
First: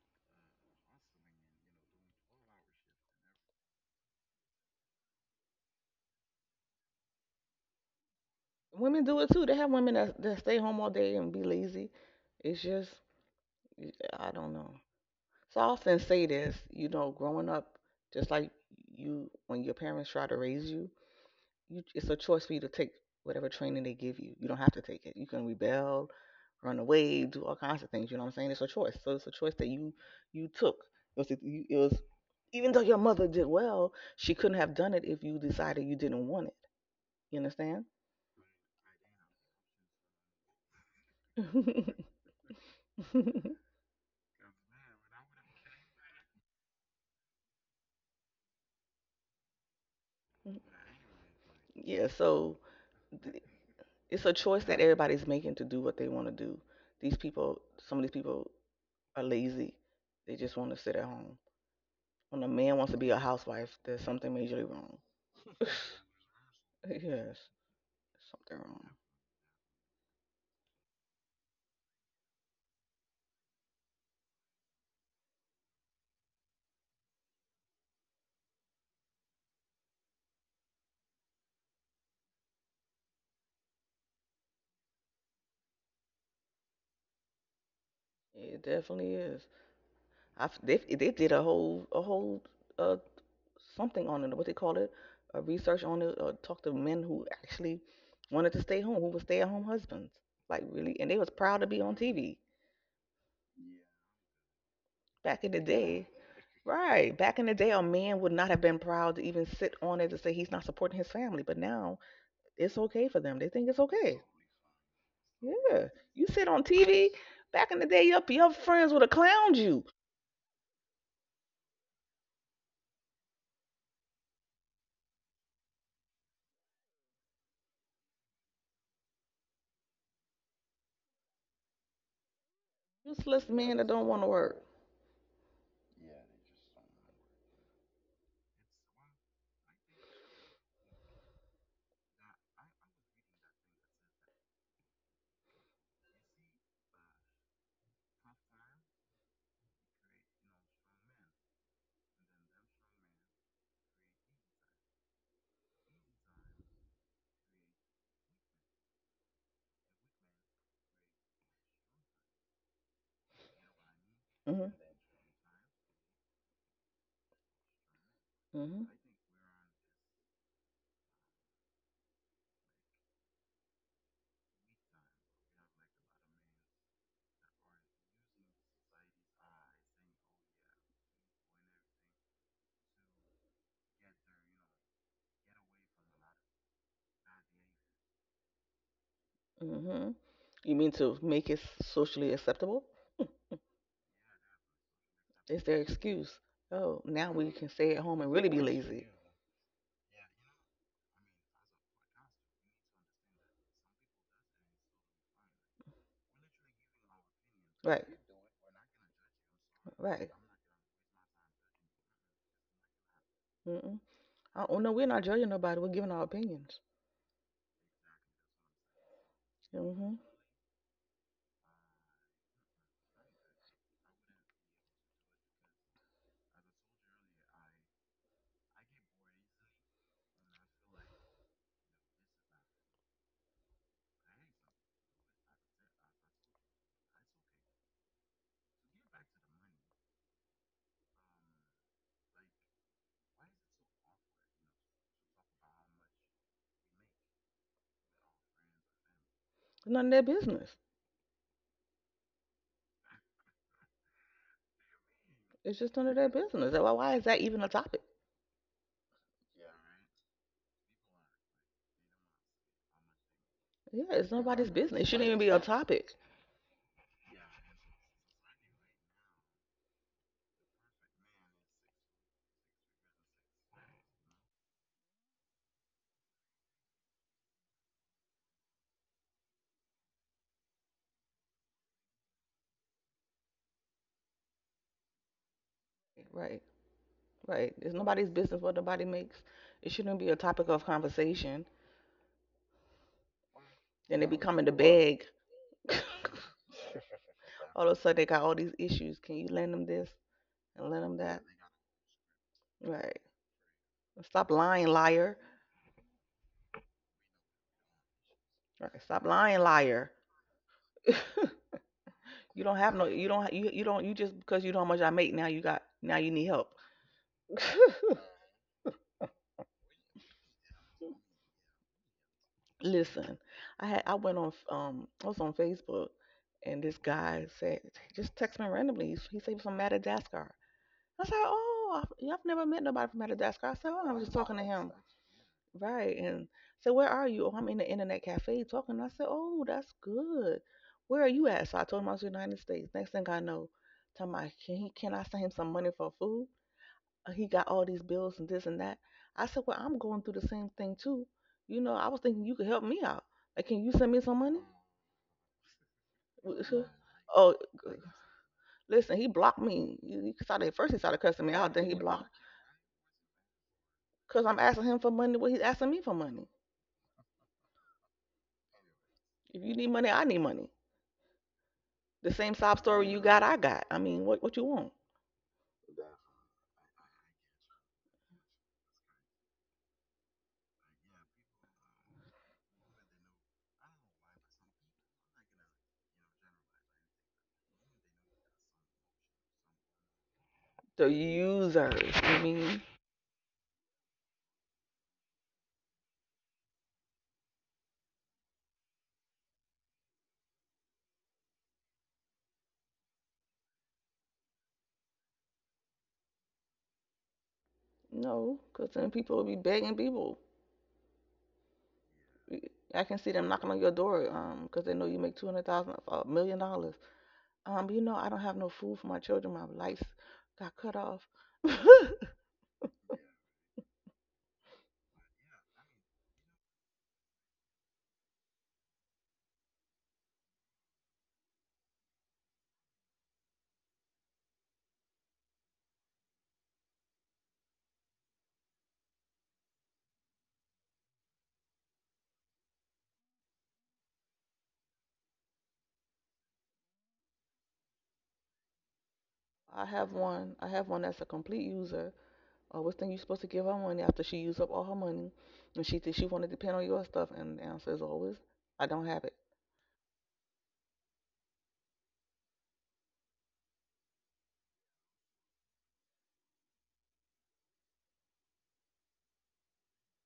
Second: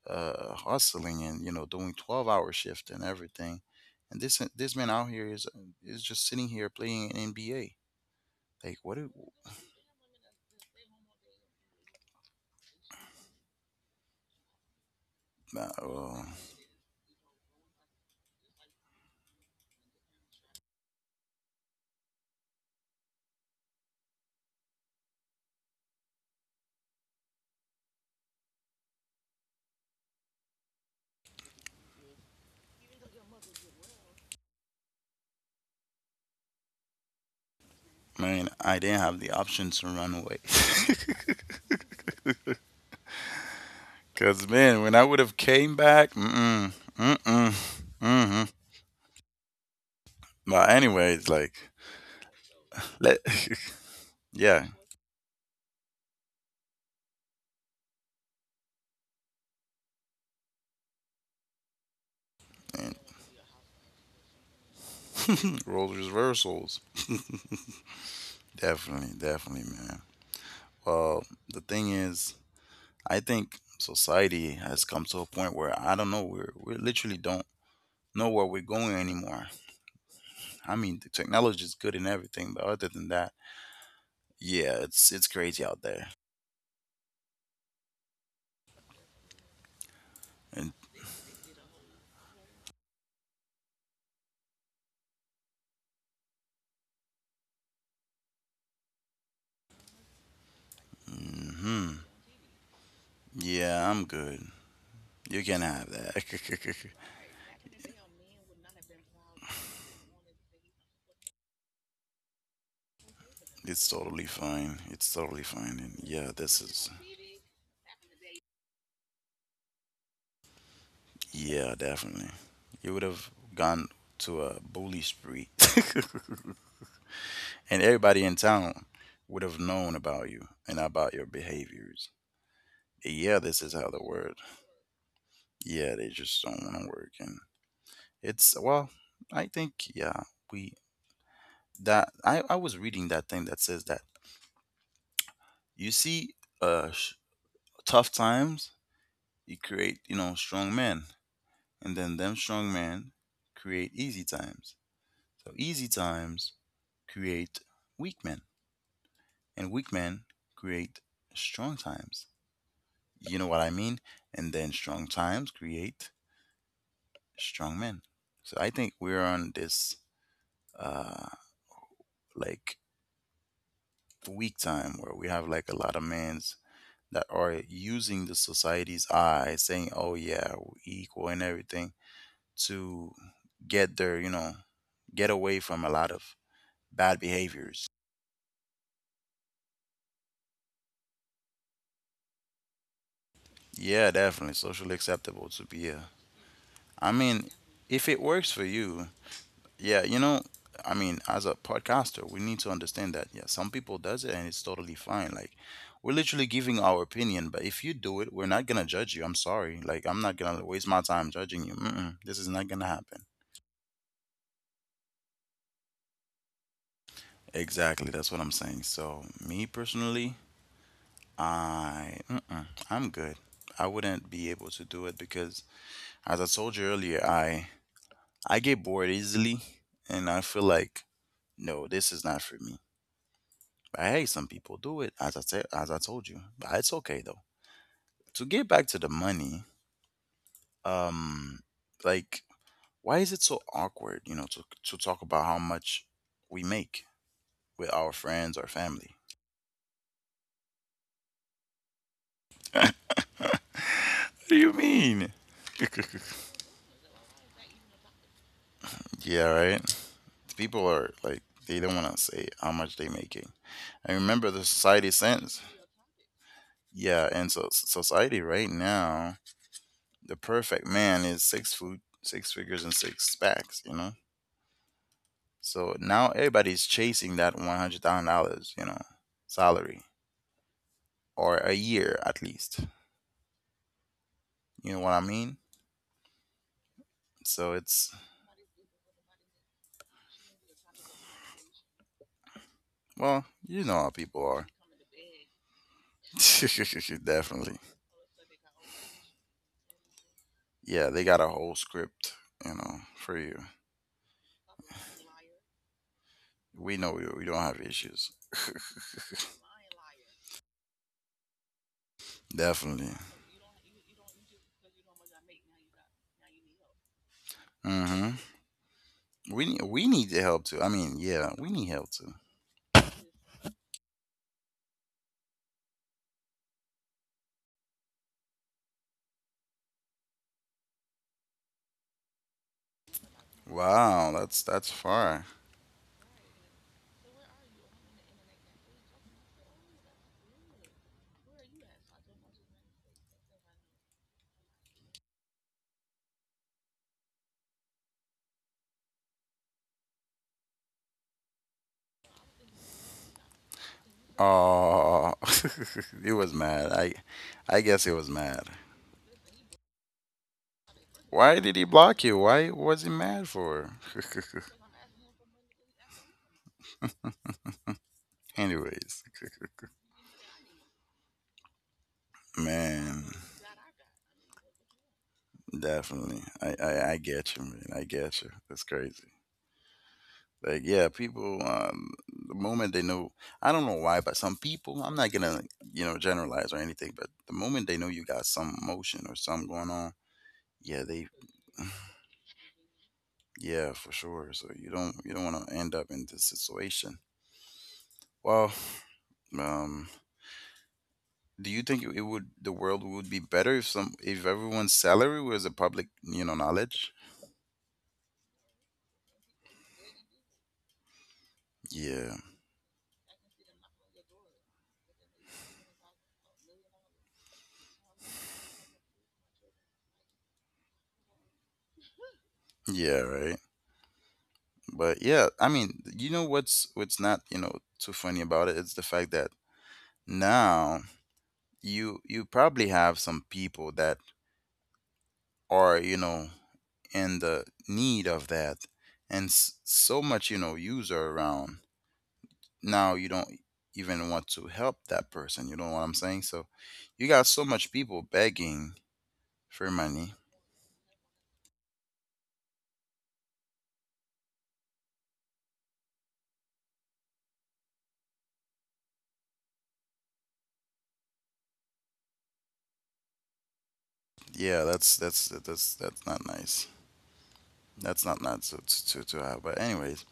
S1: hustling and you know doing 12-hour shift and everything and this man out here is just sitting here playing nba like
S2: Women do it too. They have women that stay home all day and be lazy. It's just I don't know. So I
S1: uh,
S2: often
S1: oh,
S2: say this, you know, growing up, just like you when your parents try to raise you, it's a choice for you to take whatever training they give you. You don't have to take it. You can rebel, run away, do all kinds of things. You know what I'm saying? It's a choice. So it's a choice that you took. It was, it was, even though your mother did well, she couldn't have done it if you decided you didn't want it. You understand?
S1: man, I didn't have the option to run away *laughs*
S2: *laughs*
S1: because man when I would have came back mm-mm, mm-hmm. but anyways like
S2: Yeah. So
S1: let,
S2: it's
S1: *laughs*
S2: a choice
S1: yeah
S2: that everybody's making to do what they want to do. These people, some of these people are lazy. They just want to sit at home. When a man wants
S1: and
S2: to be a housewife, there's something majorly wrong.
S1: *laughs*
S2: *laughs*
S1: roles reversals
S2: Yes,
S1: *laughs*
S2: something wrong.
S1: definitely definitely man well the thing is I think society has come to a point where I don't know, we literally don't know where we're going anymore. I mean, the technology is good and everything, but other than that, yeah, it's crazy out there.
S2: It definitely is. They
S1: And
S2: they did a whole uh something on it. What they call it, a research on it. Talked to men who actually wanted to stay home, who were stay at home husbands. Like really, and they was proud to be on
S1: hmm
S2: TV
S1: yeah, I'm good.
S2: back
S1: You
S2: in the
S1: can have
S2: day.
S1: that. *laughs*
S2: Right, back in the day, a man would not have been proud to even sit on it to say he's not supporting his family. But now it's okay for them. They think it's
S1: It's
S2: okay.
S1: totally fine. It's totally fine.
S2: Yeah,
S1: And
S2: you
S1: yeah,
S2: sit
S1: this
S2: on
S1: is
S2: TV. Back in the day, your friends would have clowned you.
S1: yeah, definitely. You would have gone to a bully spree, *laughs* and everybody in town would have known about you and about your behaviors. Yeah,
S2: Useless
S1: this
S2: men
S1: is
S2: that
S1: how
S2: don't
S1: they
S2: want to
S1: word.
S2: work.
S1: Yeah, they just don't want to work. And it's, well, I think, yeah, we, I was reading that thing that says that you see, uh, sh- tough times, you create, you know, strong men. And then them strong men create easy times. So easy times create weak men. And weak men create strong times. You know what I mean? And
S2: Hmm.
S1: then strong times create strong men. So I
S2: Hmm.
S1: think we're on this uh, like weak time where we have like a lot of men's that are using the society's eye saying oh yeah we're equal and everything to get their you know get away from a lot of bad behaviors
S2: Hmm. You mean to make it socially acceptable?
S1: yeah definitely socially acceptable
S2: It's
S1: to
S2: their
S1: be a
S2: excuse. Oh,
S1: I
S2: now we
S1: mean
S2: can stay at
S1: if
S2: home
S1: it
S2: and really
S1: works
S2: be
S1: for
S2: lazy.
S1: you. Yeah, you know, I mean, as a podcaster, we need to understand that yeah, some people does it and it's totally fine. Like we're literally giving our opinion, but if you
S2: Right.
S1: do it, we're not gonna judge you. I'm sorry. Like I'm
S2: Right.
S1: not gonna waste my time judging you. Mm-mm, this is not gonna happen.
S2: Mm-mm. I, oh no, we're not judging nobody. We're giving our opinions.
S1: Exactly, that's what I'm saying. So me
S2: Mm hmm
S1: personally, I mm-mm, I'm good. I wouldn't be able to do it because, as I told you earlier, I get bored easily, and I feel like no, this is not for me. But Hey, some people do it, as I said, as I told you. But it's okay though. To get back to the money, um, like why is it so awkward, you know, to talk about how much we make with our friends or family?
S2: None of their business.
S1: What do you mean?
S2: It's
S1: *laughs*
S2: just none of their business. Why is that even a topic?
S1: Yeah, right. People are like they don't want to say how much they making.
S2: Yeah,
S1: And
S2: it's
S1: remember
S2: nobody's
S1: the
S2: business. It
S1: society
S2: shouldn't even be a
S1: sense.
S2: topic.
S1: Yeah, and society right now, the perfect man is six foot, six figures, and six packs. So now everybody's chasing that $100,000, salary or a year at least. You know what I mean?
S2: Right. Right.
S1: So
S2: It's
S1: it's
S2: nobody's business what nobody makes. It shouldn't be a topic of conversation.
S1: Well, you know
S2: Then
S1: how
S2: they be No,
S1: people
S2: coming to
S1: are.
S2: beg.
S1: *laughs*
S2: *laughs*
S1: Definitely,
S2: All of a sudden they got all these issues. Can you lend them this and lend them
S1: yeah,
S2: Yeah,
S1: they
S2: that?
S1: got a whole script,
S2: Right.
S1: for you.
S2: Stop lying, liar.
S1: We know we don't have issues.
S2: Right. Stop lying, liar. *laughs*
S1: *laughs*
S2: You don't have no.
S1: Definitely.
S2: You don't. You don't. You just because you know how much I make now. You got now. You need help. *laughs*
S1: Mm-hmm. We need the help too. I mean, yeah, we need help too.
S2: Listen, I went on I was on Facebook and this guy said just text me randomly. He said he was from Madagascar. I was like, oh, I've, yeah, I've never met nobody from Madagascar. I said, oh, I was
S1: Wow,
S2: just talking
S1: that's
S2: to
S1: that's
S2: him.
S1: far.
S2: Right. And said, where are you? Oh, I'm in the internet cafe talking. I said, oh, that's good. Where are you at? So I told him I was in the United States. Next thing I know, talking about, he, can I send him some money for food? He got all these bills and this and that. I said, well, I'm going through the same thing too. You know, I was thinking you could help me out. Like, can you send me some money?
S1: Oh, *laughs* it was
S2: W- so-
S1: mad. I
S2: Oh,
S1: I guess it was mad.
S2: listen, he blocked me. He started, first he started cussing me
S1: Why did
S2: out,
S1: he
S2: then he
S1: block
S2: blocked.
S1: you? Why was he mad for?
S2: Because I'm
S1: *laughs*
S2: asking him for money. Well, he's asking me for money.
S1: Anyways,
S2: If you need money, I need money. The same
S1: *laughs*
S2: sob story
S1: man,
S2: you got. I mean, what you want?
S1: definitely. I get you, man. I get you. That's crazy. Like, yeah, people, the moment they know, I don't know why, but some people, I'm not gonna, generalize or anything, but the moment they know you got some emotion or something going on, yeah,
S2: The
S1: they, *sighs*
S2: users. I mean,
S1: yeah, for sure. So you don't want to end up in this situation. Well, um, do you think it would the world would be better if everyone's salary was a public knowledge?
S2: no, because then people will be begging people.
S1: Yeah,
S2: I can see them knocking on your door because they know you make 200,000, dollars, $1 million. You know, I don't have no food for my children. My lights got cut off. *laughs* I
S1: yeah, right. But yeah, I mean, what's not too funny about it. It's the fact that now you probably have some people that are in the need of that, and so much user around. Now you don't even want to help that person. You know what I'm saying? So you got so much people begging for
S2: have
S1: money.
S2: one. I have one that's a complete user. Oh, what's thing you supposed to give her money after she used up all her money? And she said she want to depend on your stuff. And the answer is always, I don't have it.
S1: Yeah, that's not nice. That's not nice to have. But anyways,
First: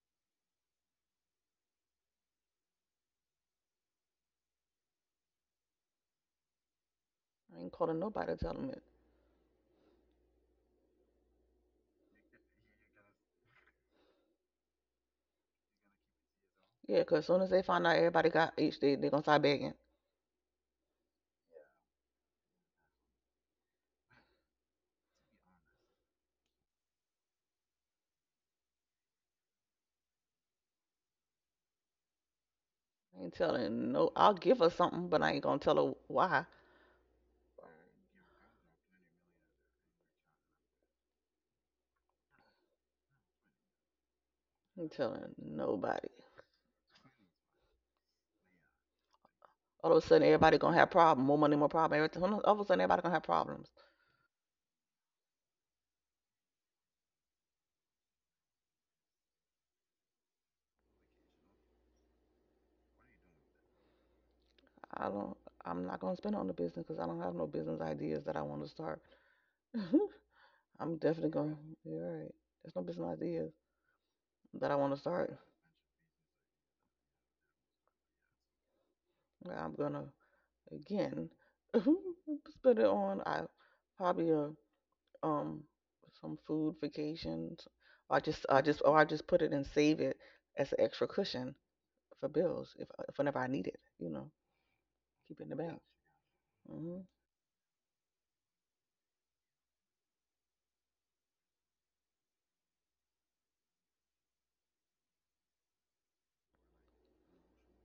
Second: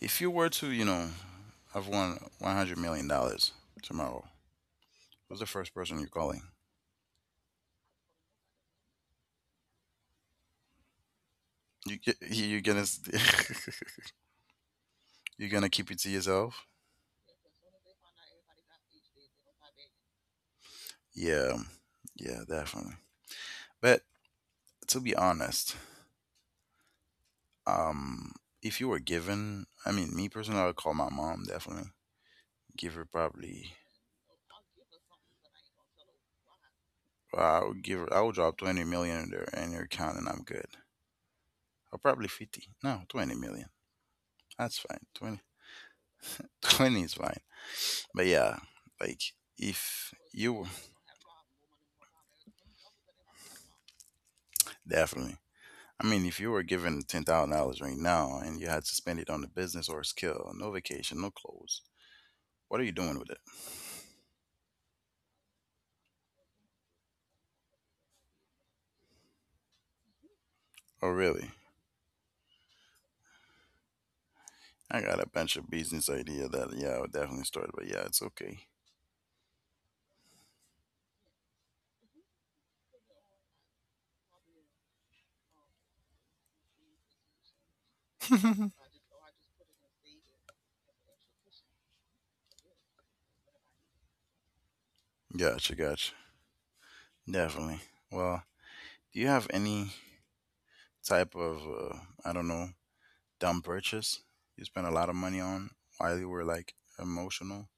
S1: if you were to, have won $100 million tomorrow, who's the first person you're calling?
S2: I ain't calling nobody to tell them it.
S1: You get *laughs* *laughs* You gonna keep it to yourself?
S2: Yeah, 'cause as soon as they find out everybody got each, they going to start begging.
S1: Yeah, yeah, definitely. But to be honest, um, if you were given, I mean, me personally, I would call my mom definitely. Give her
S2: I ain't
S1: probably,
S2: telling no, I'll give her something, but I ain't going to tell her why.
S1: I would give her, I would drop 20 million in there in your account, and I'm good. Or probably 50. No, 20 million.
S2: I
S1: That's
S2: ain't
S1: fine.
S2: telling nobody.
S1: *laughs* 20 is fine. But yeah, like,
S2: All of a
S1: if
S2: sudden, everybody
S1: you were-
S2: going to have problem. More money, more problem. Everything. All of a sudden, everybody going to have problems.
S1: definitely. I mean, if you were given $10,000 right now and you had to spend it on a business or a skill, no vacation, no clothes, what are you doing with it?
S2: I don't, I'm not going to spend it on the business 'cause I don't have no business ideas that I want to start. *laughs* I'm
S1: Oh,
S2: definitely going
S1: really?
S2: to, you're right. There's no business ideas that I want to
S1: I got a
S2: start.
S1: bunch of business idea that yeah, I would definitely start. But yeah, it's okay.
S2: I'm gonna again *laughs* spend it on I probably um some food vacations. I just or I just put it and save it as an extra cushion for bills if whenever I need it, you know, keep it in the Yeah, bank.
S1: Gotcha, gotcha.
S2: Hmm.
S1: Definitely. Well, do you have any type of I don't know, dumb purchase you spent a lot of money on while you were like emotional?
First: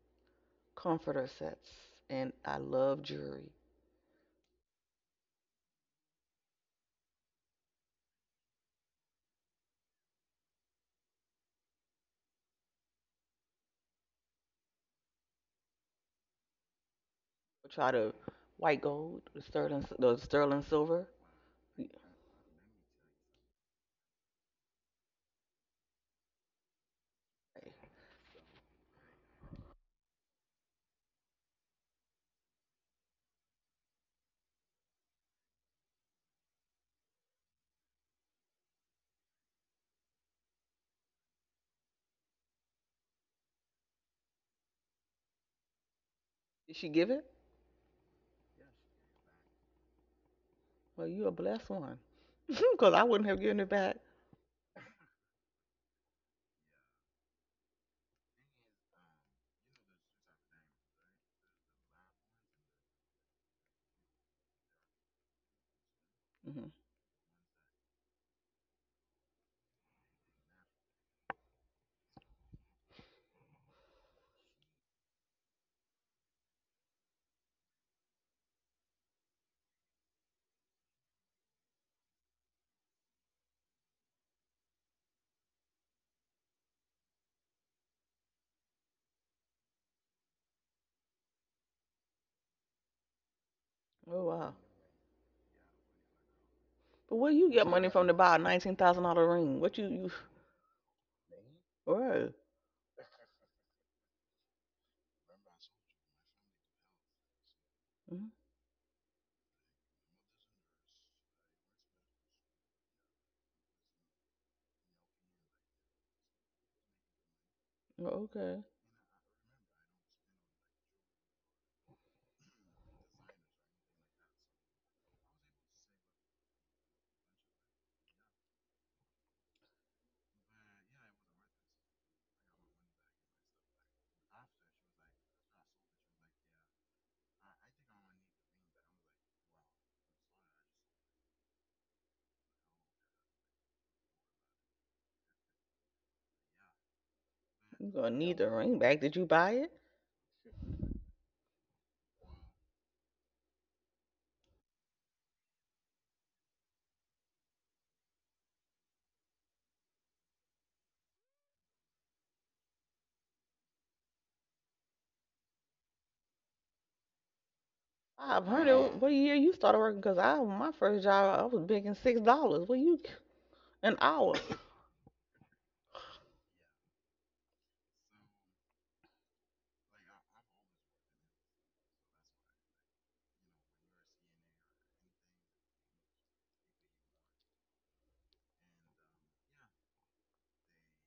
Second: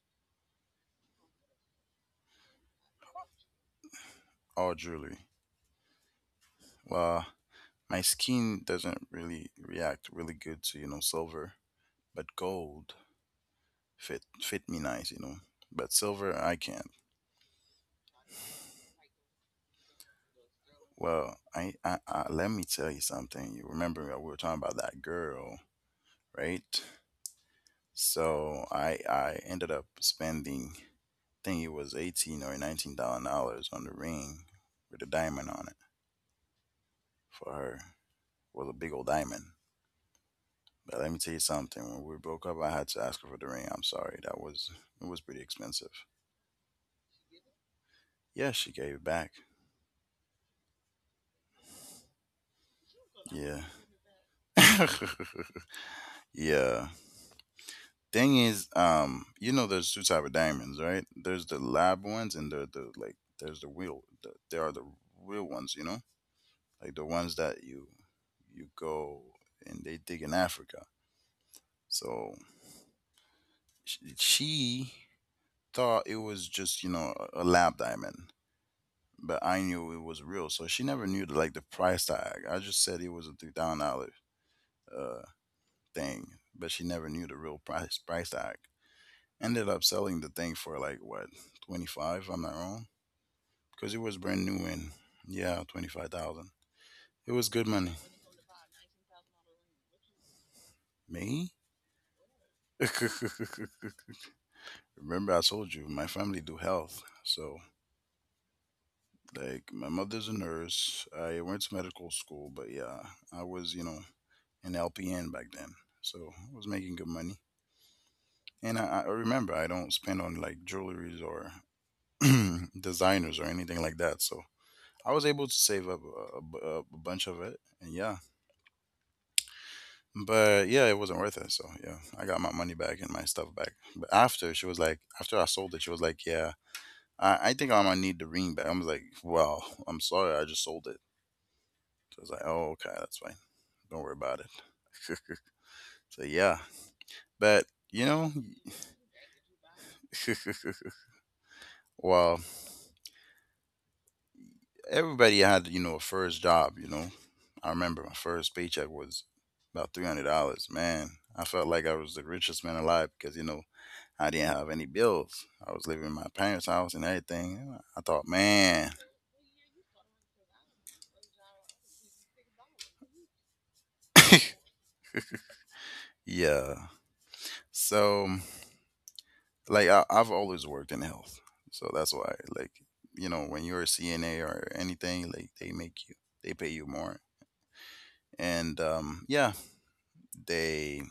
S2: Comforter sets and I love jewelry.
S1: All jewelry. Well, my skin doesn't really react really good to, silver, but gold fit me nice. But silver, I can't.
S2: I try to white gold, the sterling silver.
S1: Well, I let me tell you something. You remember we were talking about that girl, right? So I ended up spending, I think it was eighteen or nineteen thousand dollars on the ring with a diamond on it for her. Was a big old diamond. But let me tell you something. When we broke up, I had to ask her for the ring. I'm sorry. That was It was pretty expensive.
S2: Did she give it?
S1: Yeah, she gave it back.
S2: Well, you a blessed one, *laughs* because I wouldn't have
S1: Yeah.
S2: given it back.
S1: *laughs* Yeah. Thing is, there's two type of diamonds, right? There's the lab ones, and there the like. There's the real. There are the real ones,
S2: Hmm.
S1: like the ones that you go and they dig in Africa. So she thought it was just a lab diamond, but I knew it was real. So she never knew like the price tag. I just said it was a $3,000 thing, but she never knew the real price tag. Ended up selling the thing for like what 25, if I'm not wrong, because it was
S2: Oh
S1: brand
S2: wow.
S1: new and yeah, 25,000. It
S2: Where
S1: was
S2: you
S1: good
S2: get money
S1: money.
S2: from to buy a $19,000 ring? What you you?
S1: Me?
S2: Right.
S1: *laughs* Remember, I told you my family do health, so
S2: Mhm.
S1: like my mother's a nurse. I went to medical school, but yeah, I was an LPN back then, so I was making good money.
S2: Oh, okay.
S1: And I remember I don't spend on like jewelries or *clears throat* designers or anything like that. So I was able to save up a bunch of it, and yeah, but yeah, it wasn't worth it. So yeah, I got my money back and my stuff back. But after I sold it, she was like, yeah, I think I'm gonna need the ring back. I was like, well, I'm sorry, I just sold it. So I was like, oh, okay, that's fine. Don't worry about it. *laughs* So yeah, but
S2: You
S1: you
S2: gonna
S1: know,
S2: need the ring back? Did you buy it?
S1: *laughs* well, everybody had a first job. I remember my first paycheck was about $300. Man, I felt like I was the richest man alive because I didn't have any bills. I was living in my parents' house and everything. I thought,
S2: Five
S1: man,
S2: hundred. What year you started working? Cause I my first job I was making $6. Well, you an hour.
S1: *laughs* yeah. So, like, I've always worked in health. So that's why, like, when you're a CNA or anything, like, they pay you more. And yeah, they,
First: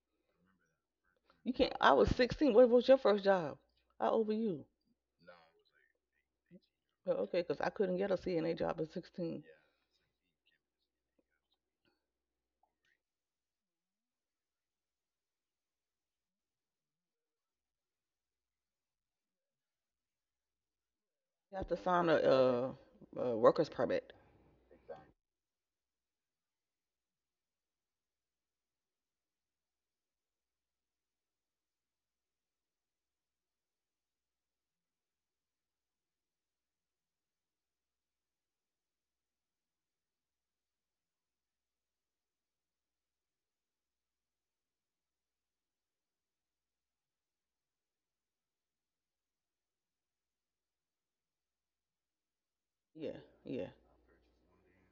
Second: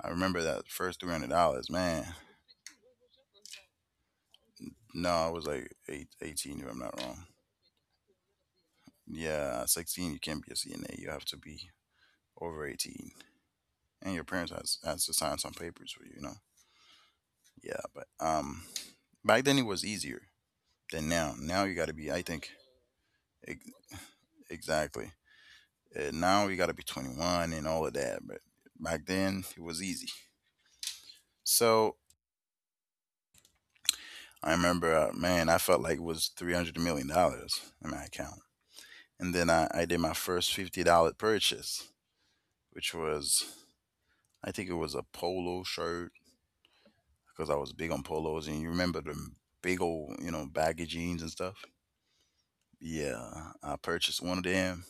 S1: I remember that first
S2: You
S1: $300,
S2: can't. I was
S1: man.
S2: 16. What was your first job? I over you.
S1: No, I was like 18, if I'm not
S2: Well,
S1: wrong.
S2: okay, cause I couldn't get a CNA job at 16.
S1: Yeah, 16, you can't be a CNA. You have to be over 18. And your parents has to sign some papers for you, you know? Yeah, but back then it was easier than now.
S2: You
S1: Now
S2: have
S1: you
S2: to
S1: got to
S2: sign
S1: be,
S2: a
S1: I think. ex-
S2: workers permit.
S1: exactly. Now you got to be 21 and all of that, but back then it was easy. So I remember, man, I felt like it was 300 million dollars in my account, and then I did my first $50 purchase, which was, I think it was a polo shirt because I was big on polos, and you remember the big old, baggy jeans and stuff.
S2: Yeah,
S1: Yeah,
S2: yeah.
S1: I purchased one of them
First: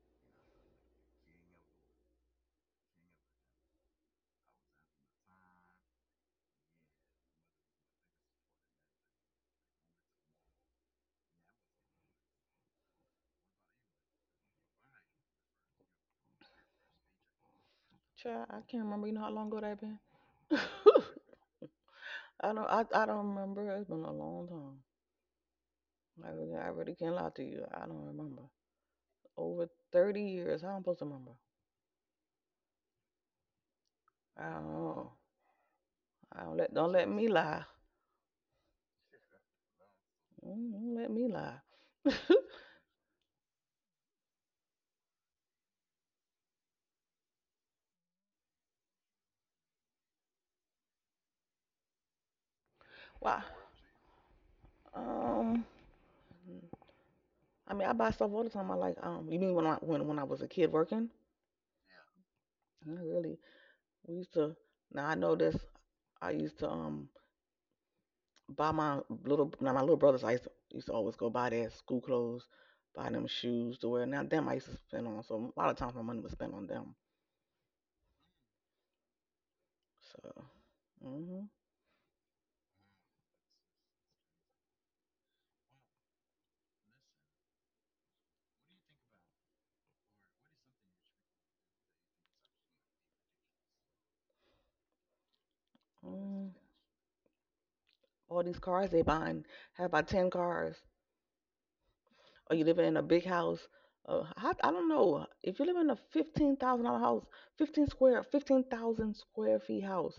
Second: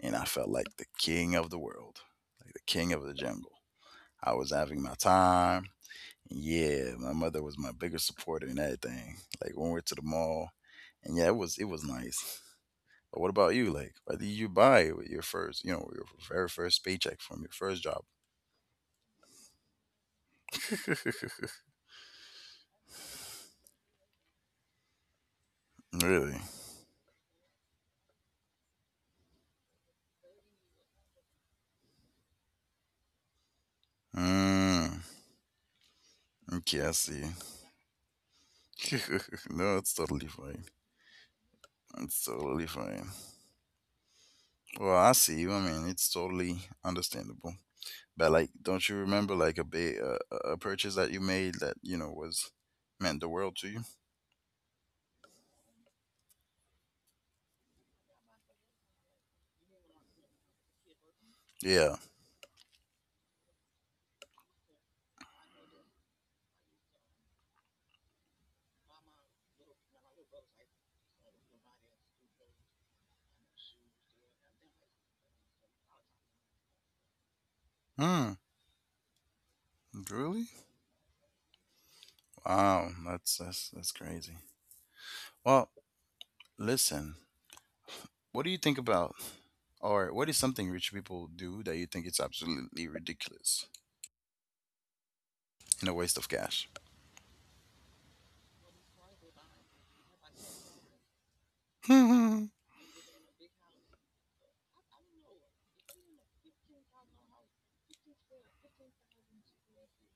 S1: and I felt like the king of the world, like the king of the jungle. I was having my time. Yeah, my mother was my biggest supporter in everything. Like when we were to the mall, and yeah, it was nice. But what about you? Like, what did you buy with your very first paycheck from your first job?
S2: Child, I can't remember. You know how long ago that been? *laughs*
S1: *laughs*
S2: I don't. I don't remember. It's been a long time. I
S1: Really?
S2: really, I really can't lie to you. I don't remember. Over 30 years. How I'm supposed to remember? I don't
S1: Mm,
S2: know. I
S1: okay, I
S2: don't let
S1: see.
S2: me lie.
S1: *laughs* No, it's totally fine.
S2: Mm. Don't let me lie. *laughs*
S1: It's totally fine. Well, I see you. I mean, it's totally understandable. But like, don't you remember like a ba- a purchase that you made that was meant the
S2: Why?
S1: world to you?
S2: Um I mean I buy stuff all the time. I like You mean when I was a kid working?
S1: Yeah.
S2: Not really. We used to Now I know this. I used to Buy my little— now my little brothers, I used to always go buy their school clothes, buy them shoes to wear. Now them I used to spend on, so a lot of times my money was spent on them.
S1: Hmm.
S2: So,
S1: Really?
S2: mhm.
S1: Wow. That's crazy. Well, listen. What do you think about, what is something rich people do that you think it's absolutely ridiculous and a waste of
S2: Mm,
S1: cash?
S2: all these cars they buying, have about 10 cars,
S1: *laughs* How
S2: or you living in a big house. I don't know if you live in a $15,000 house. 15 square— 15,000 square feet house.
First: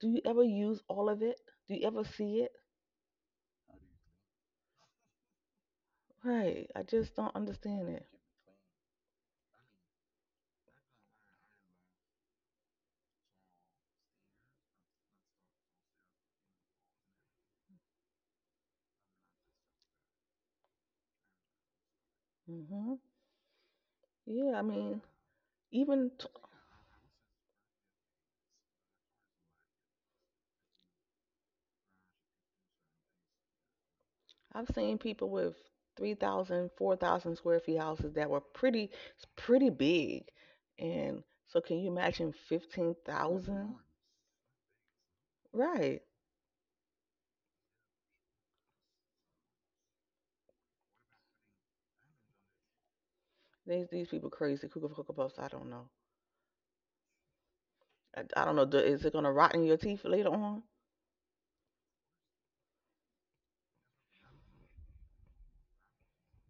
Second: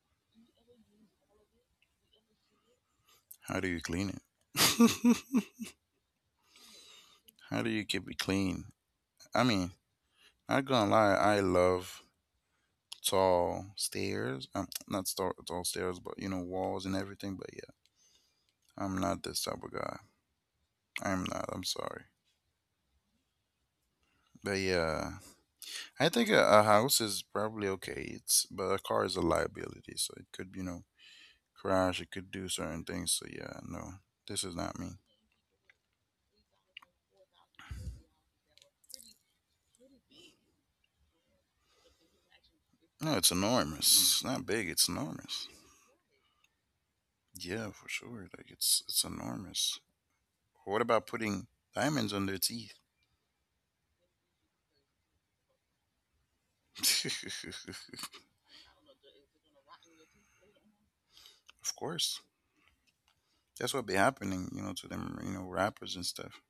S2: Do you ever use all of it? Do you ever see it?
S1: do you clean it? *laughs*
S2: Right, I just don't
S1: How do you
S2: understand it.
S1: keep it clean? I mean, I'm not gonna lie, I love tall stairs. *tsk* Not tall, tall stairs, but, walls and everything. But yeah. I'm not this type of guy. I'm not. I'm sorry.
S2: Hmm.
S1: But
S2: Yeah, I mean,
S1: yeah, I
S2: even t-
S1: think a house is probably okay. It's but a car is a liability, so it could crash. It could do certain things. So yeah, no, this is
S2: I've
S1: not me.
S2: seen people with 3,000, 4,000 square feet houses that were pretty big, and so can you imagine
S1: No, it's
S2: 15,000?
S1: enormous. It's not big. It's enormous.
S2: Right.
S1: Yeah, for sure. Like it's enormous. What about putting diamonds on their teeth?
S2: These people crazy. Cuckoo for Puffs. I don't know.
S1: *laughs*
S2: I don't know. Is it gonna rot in your teeth later on?
S1: Of course. That's what be happening, to them, rappers and stuff.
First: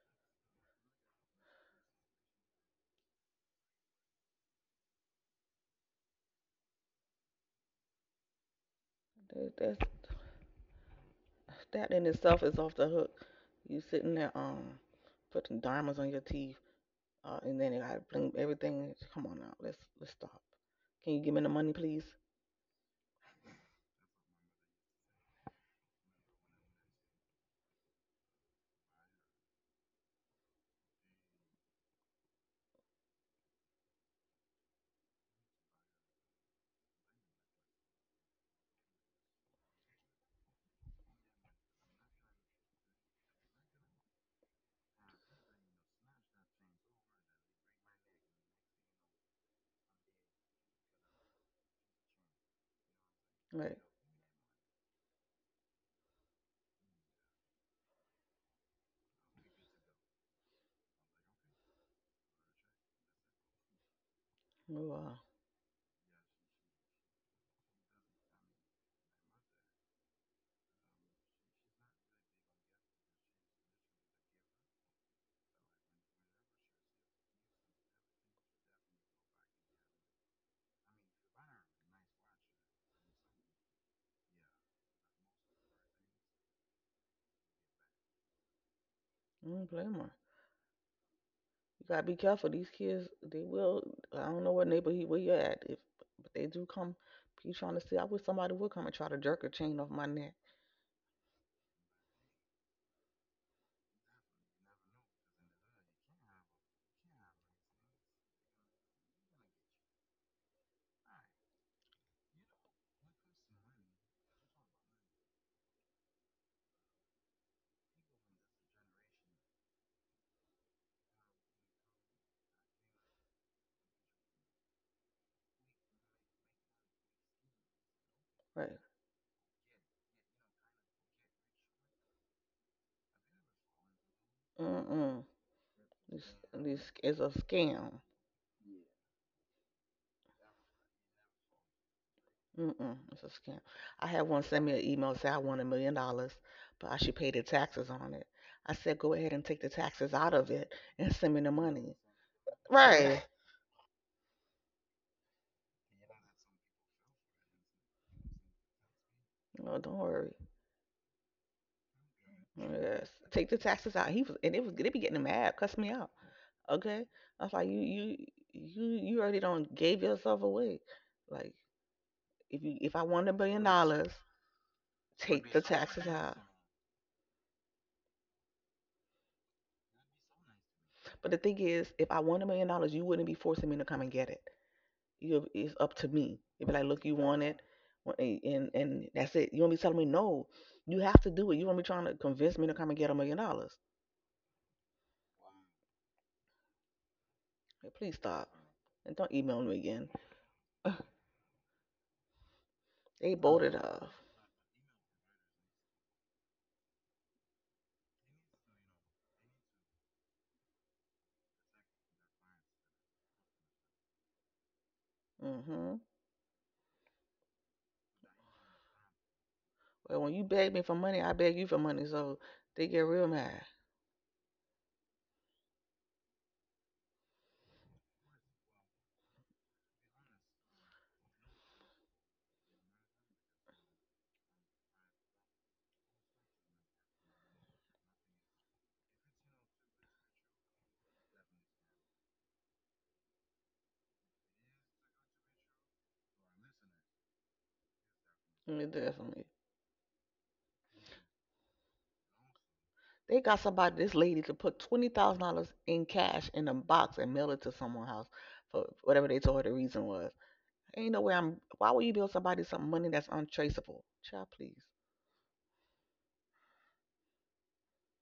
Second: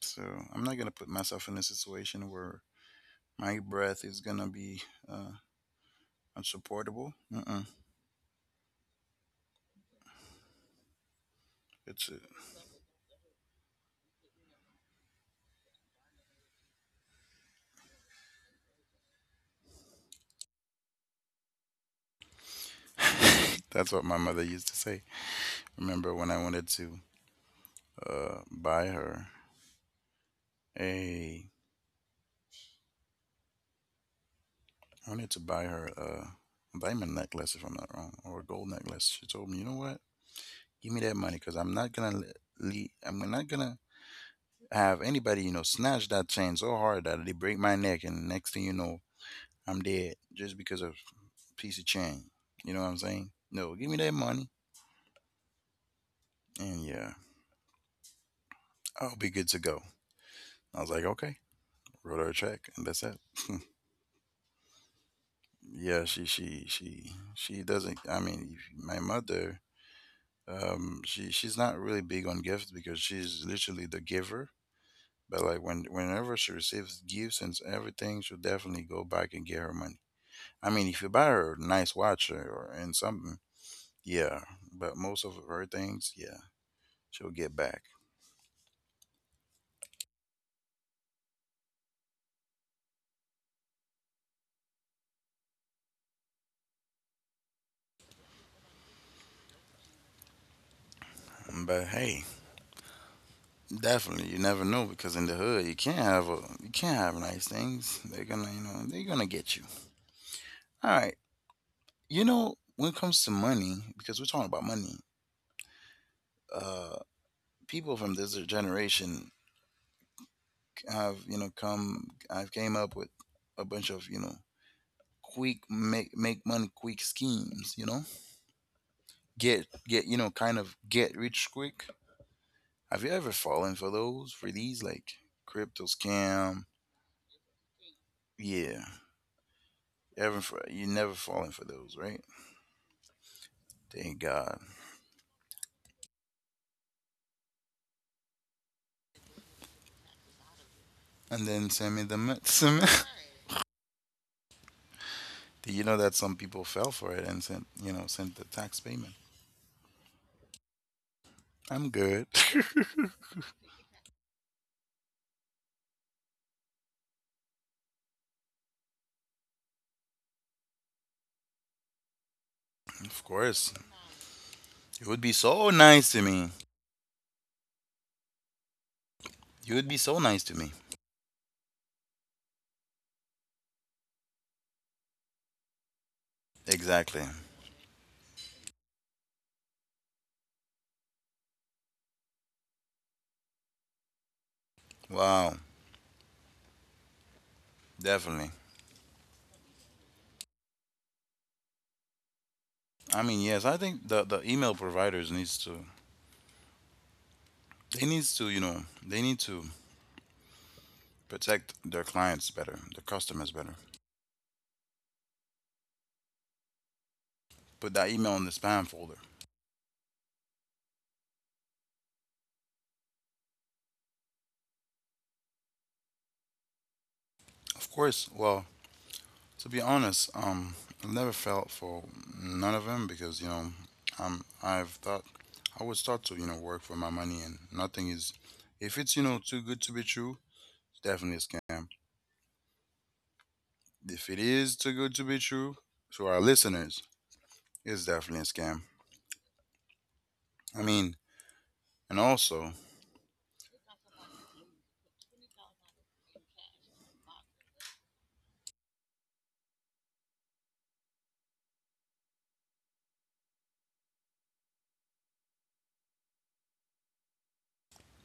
S1: So I'm not gonna put myself in a situation where my breath is gonna be uh, unsupportable. Mm-mm.
S2: That, that's that in
S1: It's
S2: itself is off the hook. You sitting there, putting diamonds on your teeth, and then you gotta bring everything. Come on now. Let's stop. Can you give me the money, please?
S1: *laughs* That's what my mother used to say. Remember when I wanted to buy her a I wanted to buy her a diamond necklace if I'm not wrong or a gold necklace. She told me, you know what? Give me that money because I'm not gonna I'm not gonna have anybody snatch that chain so hard that they break my neck and next thing you know I'm dead just because of a piece of chain. You know what I'm saying? No,
S2: Right.
S1: give me that money. And yeah. I'll be good to go. I was like, okay, wrote her a check, and that's it. *laughs*
S2: Wow.
S1: Yeah, she doesn't. I mean, my mother, she's not really big on gifts because she's literally the giver. But like whenever she receives gifts and everything, she'll definitely go back and get her money. I mean, if you buy her a nice watch or and something, yeah. But most of her things, yeah, she'll get back.
S2: I don't blame her. You gotta be careful. These kids, they will. I don't know what neighborhood where you're at, if but they do come. You trying to see. I wish somebody would come and try to jerk a chain off my neck.
S1: But hey. Definitely, you never know because in the hood you can't have nice things. They're gonna get you. All right, you know, when it comes to money, because we're talking about money. Uh, People from this generation have you know come I've came up with a bunch of quick make money quick schemes. You know,
S2: Right.
S1: kind of get rich quick. Have you ever fallen for those for these
S2: Mm. Mm.
S1: like crypto
S2: This
S1: scam?
S2: this is a scam.
S1: Yeah, ever for you never fallen for those, right?
S2: Mm-mm, it's a scam. I
S1: Thank
S2: had one
S1: God.
S2: send me an email say I won $1 million, but I should pay the taxes on it. I said go ahead and take the taxes out of it and send me
S1: And
S2: the
S1: then
S2: money.
S1: send me the mi- *laughs* send me-
S2: Right?
S1: Do you know that some people fell for it and sent sent the tax payment?
S2: No, don't worry.
S1: I'm good.
S2: Yes, take the taxes out. He was and it was They be getting mad, cuss me out. Okay, I was like, you already don't gave yourself away. Like, if I
S1: *laughs* Of
S2: won a billion
S1: course,
S2: dollars,
S1: you would be
S2: take the
S1: so
S2: taxes
S1: nice to
S2: out.
S1: me. You would be so nice to me.
S2: But the thing is, if I want $1 million, you wouldn't be forcing me to come and get it. It's up to me. You'd be like, look, you
S1: Exactly.
S2: want it, and that's it. You won't be telling me no. You have to do it. You won't be trying to convince me to come and get $1 million.
S1: Wow.
S2: Like, please stop,
S1: Definitely.
S2: and don't email me again. *laughs*
S1: I
S2: They
S1: mean, yes.
S2: bolted
S1: I
S2: off.
S1: think the email providers needs to they need to protect their clients better, their customers better.
S2: Mm-hmm.
S1: Put that email in the spam folder.
S2: But when you beg me for money, I beg you for money. So they get real mad.
S1: Of course. Well, to be honest, I never felt for none of them because, you know, I've thought I would start to, you know, work for my money. And nothing is, if it's, you know, too good to be true, it's definitely a scam. If it is too good to be true, to our listeners, it's definitely a scam.
S2: Mm. Definitely.
S1: I mean, and also
S2: They got somebody, this lady, to put $20,000 in cash in a box and mail it to someone's house for whatever they told her the reason was. Ain't no way I'm. Why would you build somebody some money that's untraceable? Child, please.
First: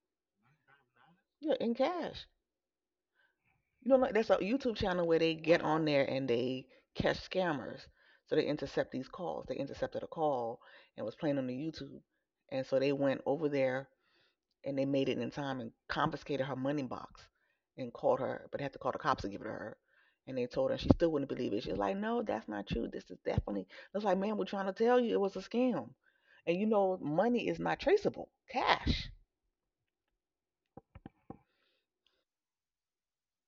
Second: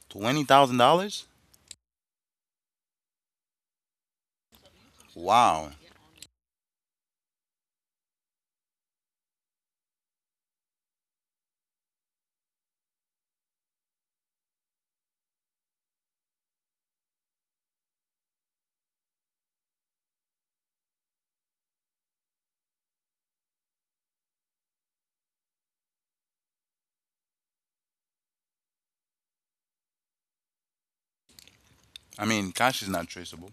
S1: $20,000.
S2: Yeah, in cash. You know, like, that's a YouTube channel where they get
S1: Wow.
S2: on there and they catch scammers. So they intercept these calls. They intercepted a call and was playing on the YouTube, and so they went over there and they made it in time and confiscated her money box and called her, but they had to call the cops to give it to her. And they told her she still wouldn't believe it. She was like, "No, that's not true. This is definitely." It's like, "Man, we're trying to tell you it was a scam." And you know, money is not traceable. Cash.
S1: I mean, cash is not traceable,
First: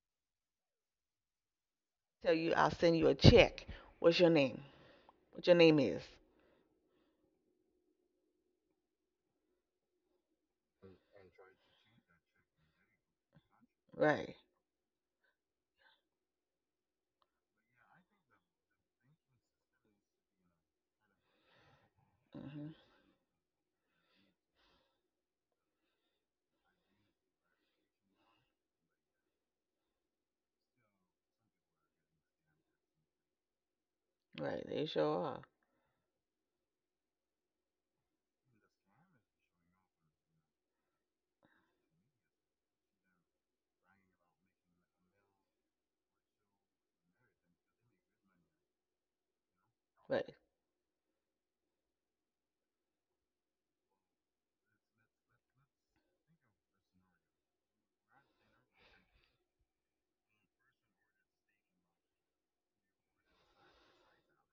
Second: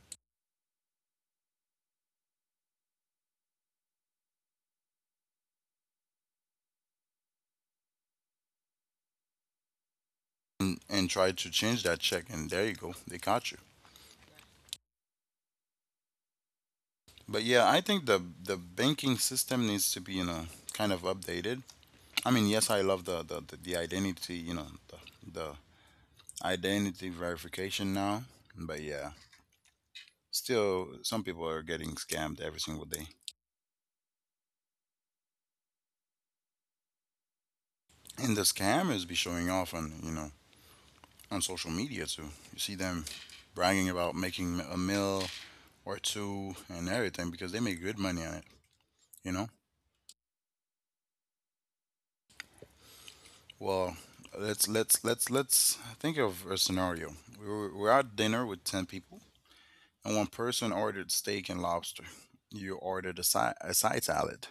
S2: Tell you, I'll send you a check. What's your name? What your name is?
S1: and try to change that check, and there you go, they caught you.
S2: Right.
S1: But yeah, I think the banking system needs to be, you know, kind of updated. I mean, yes, I
S2: Hmm.
S1: love the identity, you know, the identity verification now. But yeah, still, some people are getting scammed every single day,
S2: Right. They sure are.
S1: and the scammers be showing off on on social media too. You see them bragging about making a mill or two and everything, because they make good money on it. You know.
S2: Right.
S1: Well, let's think of a scenario. We're at dinner with ten people, and one person ordered steak and lobster. You ordered a side salad.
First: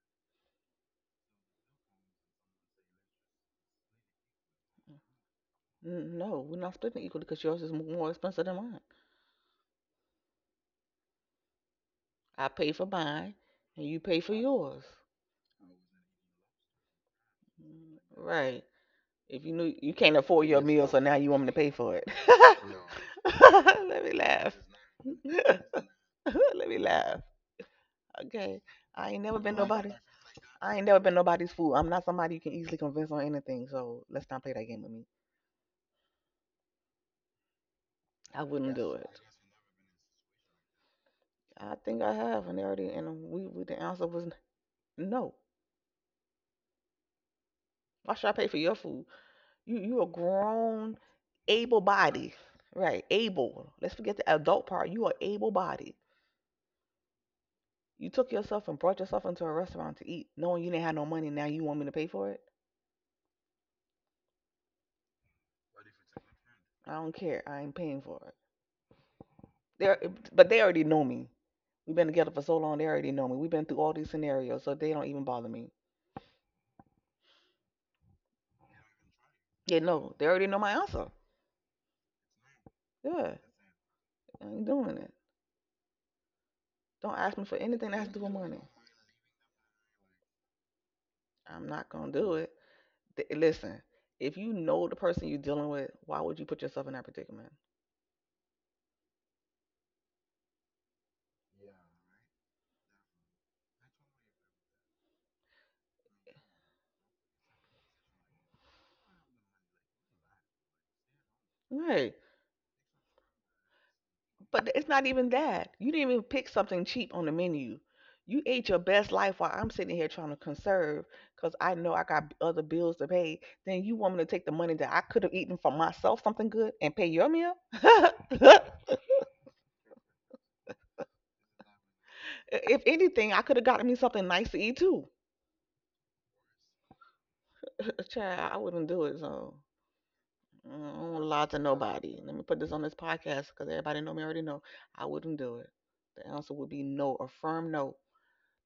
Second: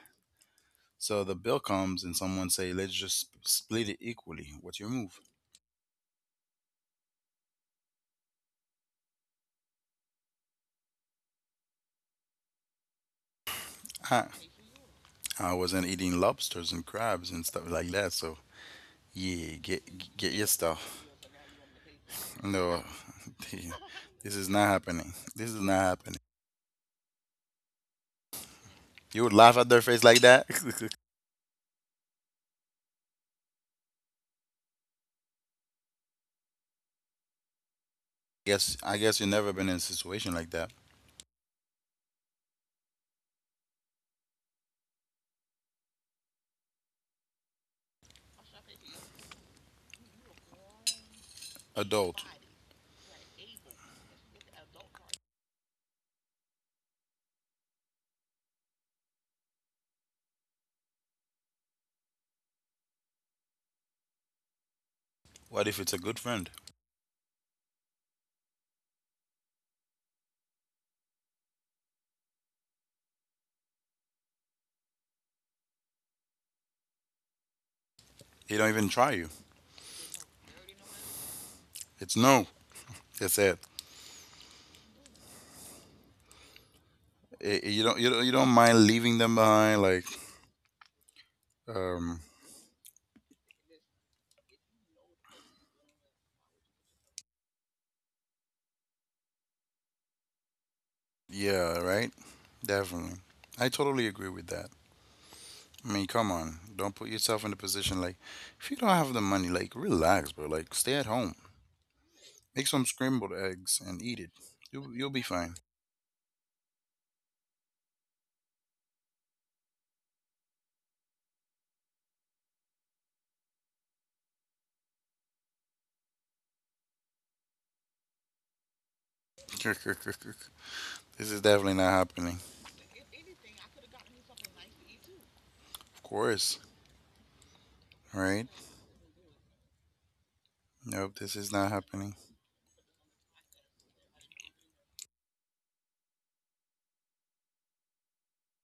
S1: So the bill comes, and someone say, "Let's just split it equally." What's your move?
S2: Mm-hmm. No, we're not splitting equally because yours is more expensive than mine. I pay for mine, and you pay
S1: I,
S2: for yours.
S1: I wasn't eating lobsters and crabs and stuff like
S2: Mm.
S1: that. So
S2: Right. If you
S1: yeah,
S2: knew you
S1: get
S2: can't
S1: get your
S2: afford your meal, so
S1: stuff.
S2: now you want me to pay for it.
S1: No,
S2: *laughs*
S1: *laughs*
S2: Let me
S1: this is
S2: laugh.
S1: not happening. This is not happening.
S2: *laughs* Let me laugh. Okay. I
S1: You
S2: ain't
S1: would
S2: never
S1: laugh
S2: been
S1: at their
S2: nobody.
S1: face like that.
S2: I ain't
S1: *laughs*
S2: never been nobody's fool. I'm not somebody you can easily convince on anything. So let's not play that game with me. I wouldn't
S1: Yes,
S2: do
S1: I guess
S2: it.
S1: you've never been in a situation like that.
S2: I think I have, and they already— and we the answer was no. Why should I pay for your food? You a grown, able
S1: Adult.
S2: body, right? Able. Let's forget the adult part. You are able body. You took yourself and brought yourself into a restaurant to eat, knowing you didn't have no money. Now you want me to pay for it?
S1: What if it's a good friend?
S2: I don't care. I ain't paying for it. They're, but they already know me. We've been together for so long. They already know me. We've been through all these scenarios, so they don't even bother me.
S1: They don't even try you.
S2: Yeah, no, they already know my answer.
S1: It's no.
S2: Yeah,
S1: That's it.
S2: I ain't doing it. Don't ask me for
S1: You
S2: anything that
S1: don't.
S2: has
S1: You
S2: to do
S1: don't.
S2: with
S1: You don't
S2: money.
S1: mind leaving them behind. Like,
S2: I'm not gonna
S1: um,
S2: do it. Listen, if you know the person you're dealing with, why would you put yourself in that predicament?
S1: yeah, right. Definitely. I totally agree with that. I mean, come on. Don't put yourself in a position like, if you don't have the money, like, relax, bro. Like, stay at home.
S2: Right.
S1: Make some scrambled eggs and eat it.
S2: But it's
S1: You
S2: not
S1: you'll be
S2: even
S1: fine.
S2: that. You didn't even pick something cheap on the menu. You ate your best life while I'm sitting here trying to conserve because I know I got other bills to pay. Then you want me to take the money that I could have eaten for myself something good and pay your meal?
S1: *laughs* This is definitely not happening.
S2: If anything, I could have gotten me something nice to eat too.
S1: Of course, right?
S2: Child, I wouldn't do it. So, I don't
S1: Nope,
S2: wanna
S1: this
S2: lie
S1: is
S2: to
S1: not happening.
S2: nobody. Let me put this on this podcast because everybody know me already know. I wouldn't do it. The answer would be no, a firm no.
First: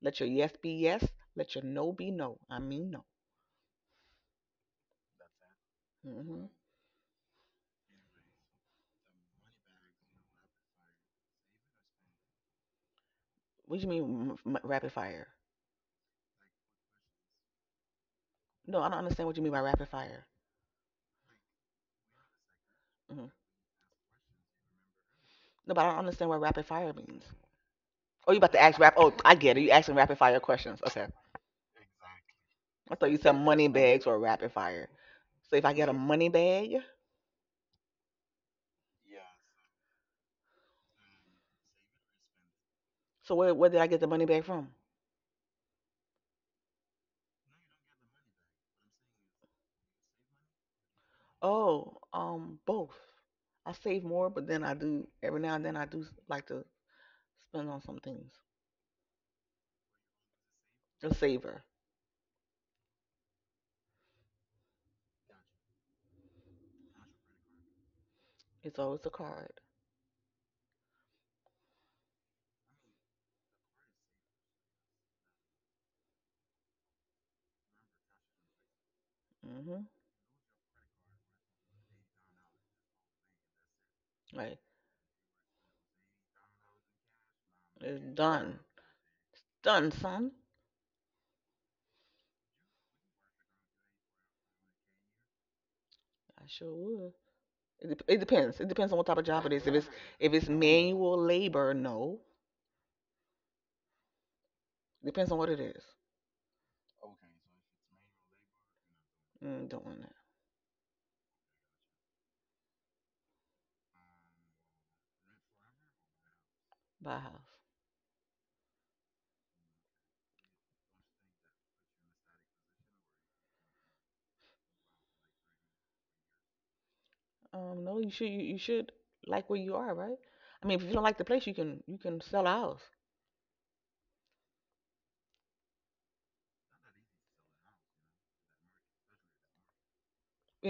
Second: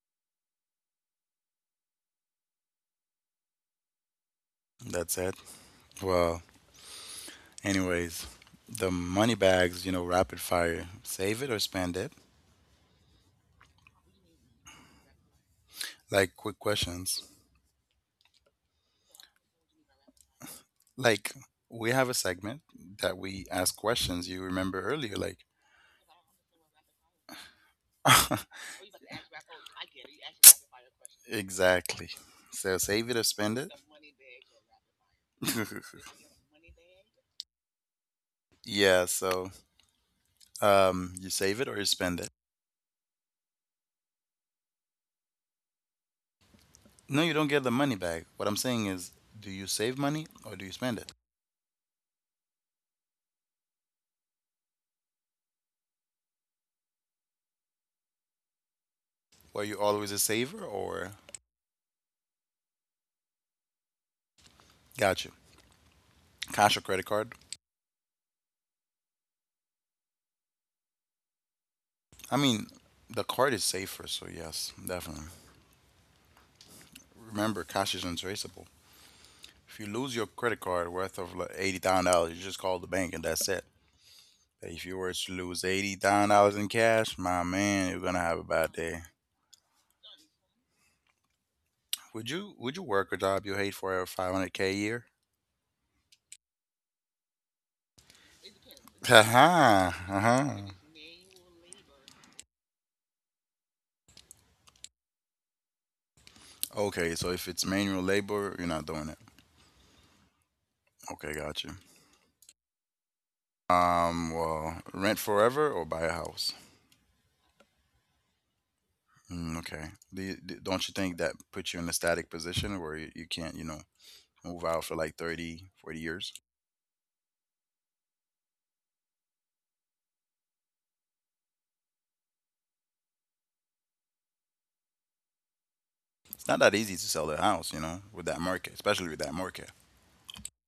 S2: Let your yes be yes. Let your no be no. I mean no.
S1: That's it.
S2: Mm-hmm.
S1: Wow. Anyways, the money bags, you know, rapid fire. Save it or spend it?
S2: What do you mean, rapid fire?
S1: Like, quick questions.
S2: No, I don't understand what you mean by rapid fire.
S1: Like, we have a segment that
S2: Hmm.
S1: we ask questions, you remember earlier, like
S2: No, but I don't understand what rapid fire means. Oh, you about to ask rap? Oh, I get it. You asking rapid fire questions. Okay.
S1: exactly. So
S2: I thought
S1: save
S2: you
S1: it or
S2: said
S1: spend
S2: money
S1: it?
S2: bags or rapid fire. So if I get a money
S1: *laughs*
S2: bag,
S1: Yeah, so you save it or you spend it.
S2: so where did I get the money bag from?
S1: No, you don't get the money back. What I'm saying is, do you save money or do you spend it?
S2: Oh, both. I save more, but then I do, every now and then I do like to spend on some things.
S1: Were you always a saver
S2: A
S1: or
S2: saver.
S1: got you? Cash or credit card?
S2: It's always a card.
S1: I mean, the card is safer, so yes, definitely. Remember, cash is untraceable.
S2: Mhm.
S1: If you lose your credit card worth of like $80,000, you just call the bank and that's it.
S2: Like,
S1: If you were to lose $80,000 in cash, my man,
S2: it's
S1: you're gonna have a
S2: done.
S1: bad day.
S2: Done, son.
S1: Would you work a job you hate for 500 k a year?
S2: I sure would. It depends. It depends on what type of job it is. If it's
S1: Uh-huh.
S2: if it's
S1: Uh-huh.
S2: manual labor, no. Depends on what it is.
S1: Okay, so if it's manual labor, you're not doing it.
S2: Mm, don't want that.
S1: Okay, got you. Well, rent forever or buy a house?
S2: Buy a house.
S1: Mm, okay. Don't you think that puts you in a static position where you can't, you know, move out for like 30, 40 years?
S2: No, you should like where you are, right? I mean, if you don't like the place, you can sell a house
S1: It's not that easy to sell the house, you know, with that market, especially with that market.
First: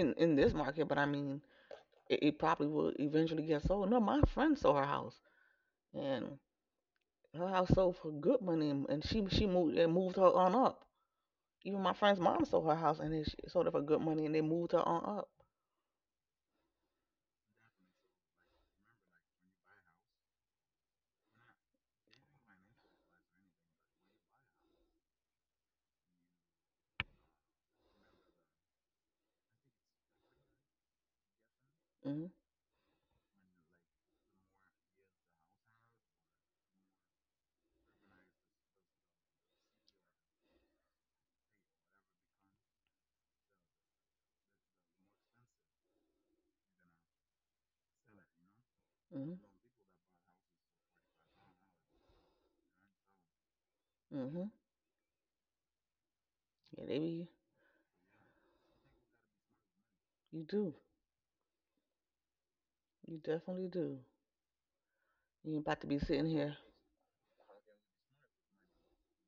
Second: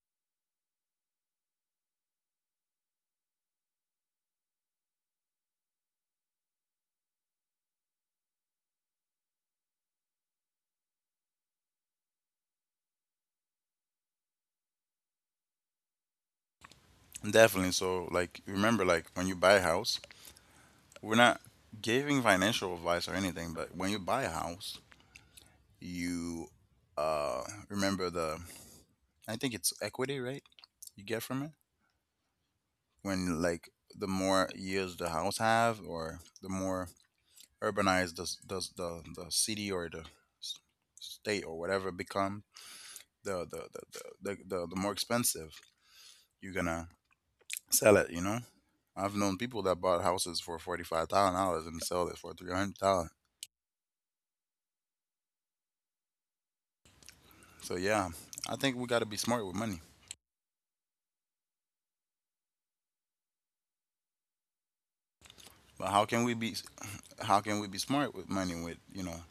S2: in this market. But I mean, it probably will eventually get sold. No, my friend sold her house, and her house sold for good money, and she moved and moved her on up. Even my friend's mom sold her house, and sold it for good money, and they moved her on up.
S1: Definitely. So, like, remember, like, when you buy a house, we're not giving financial advice or anything, but when you buy a house, you uh remember the, I think it's equity, right? You get from it
S2: Mm-hmm.
S1: when like the more years the house have, or the more urbanize the city or s- state or whatever it become, the more expensive you're gonna sell it. You know, I've known people that bought houses for $45,000 and sold it for 300,000.
S2: Mm-hmm. Mm-hmm. Yeah, they be—
S1: So yeah, I think we got to be smart with money.
S2: You do. You definitely do. You ain't about to
S1: But
S2: be sitting here.
S1: how can we be smart with money with, you know,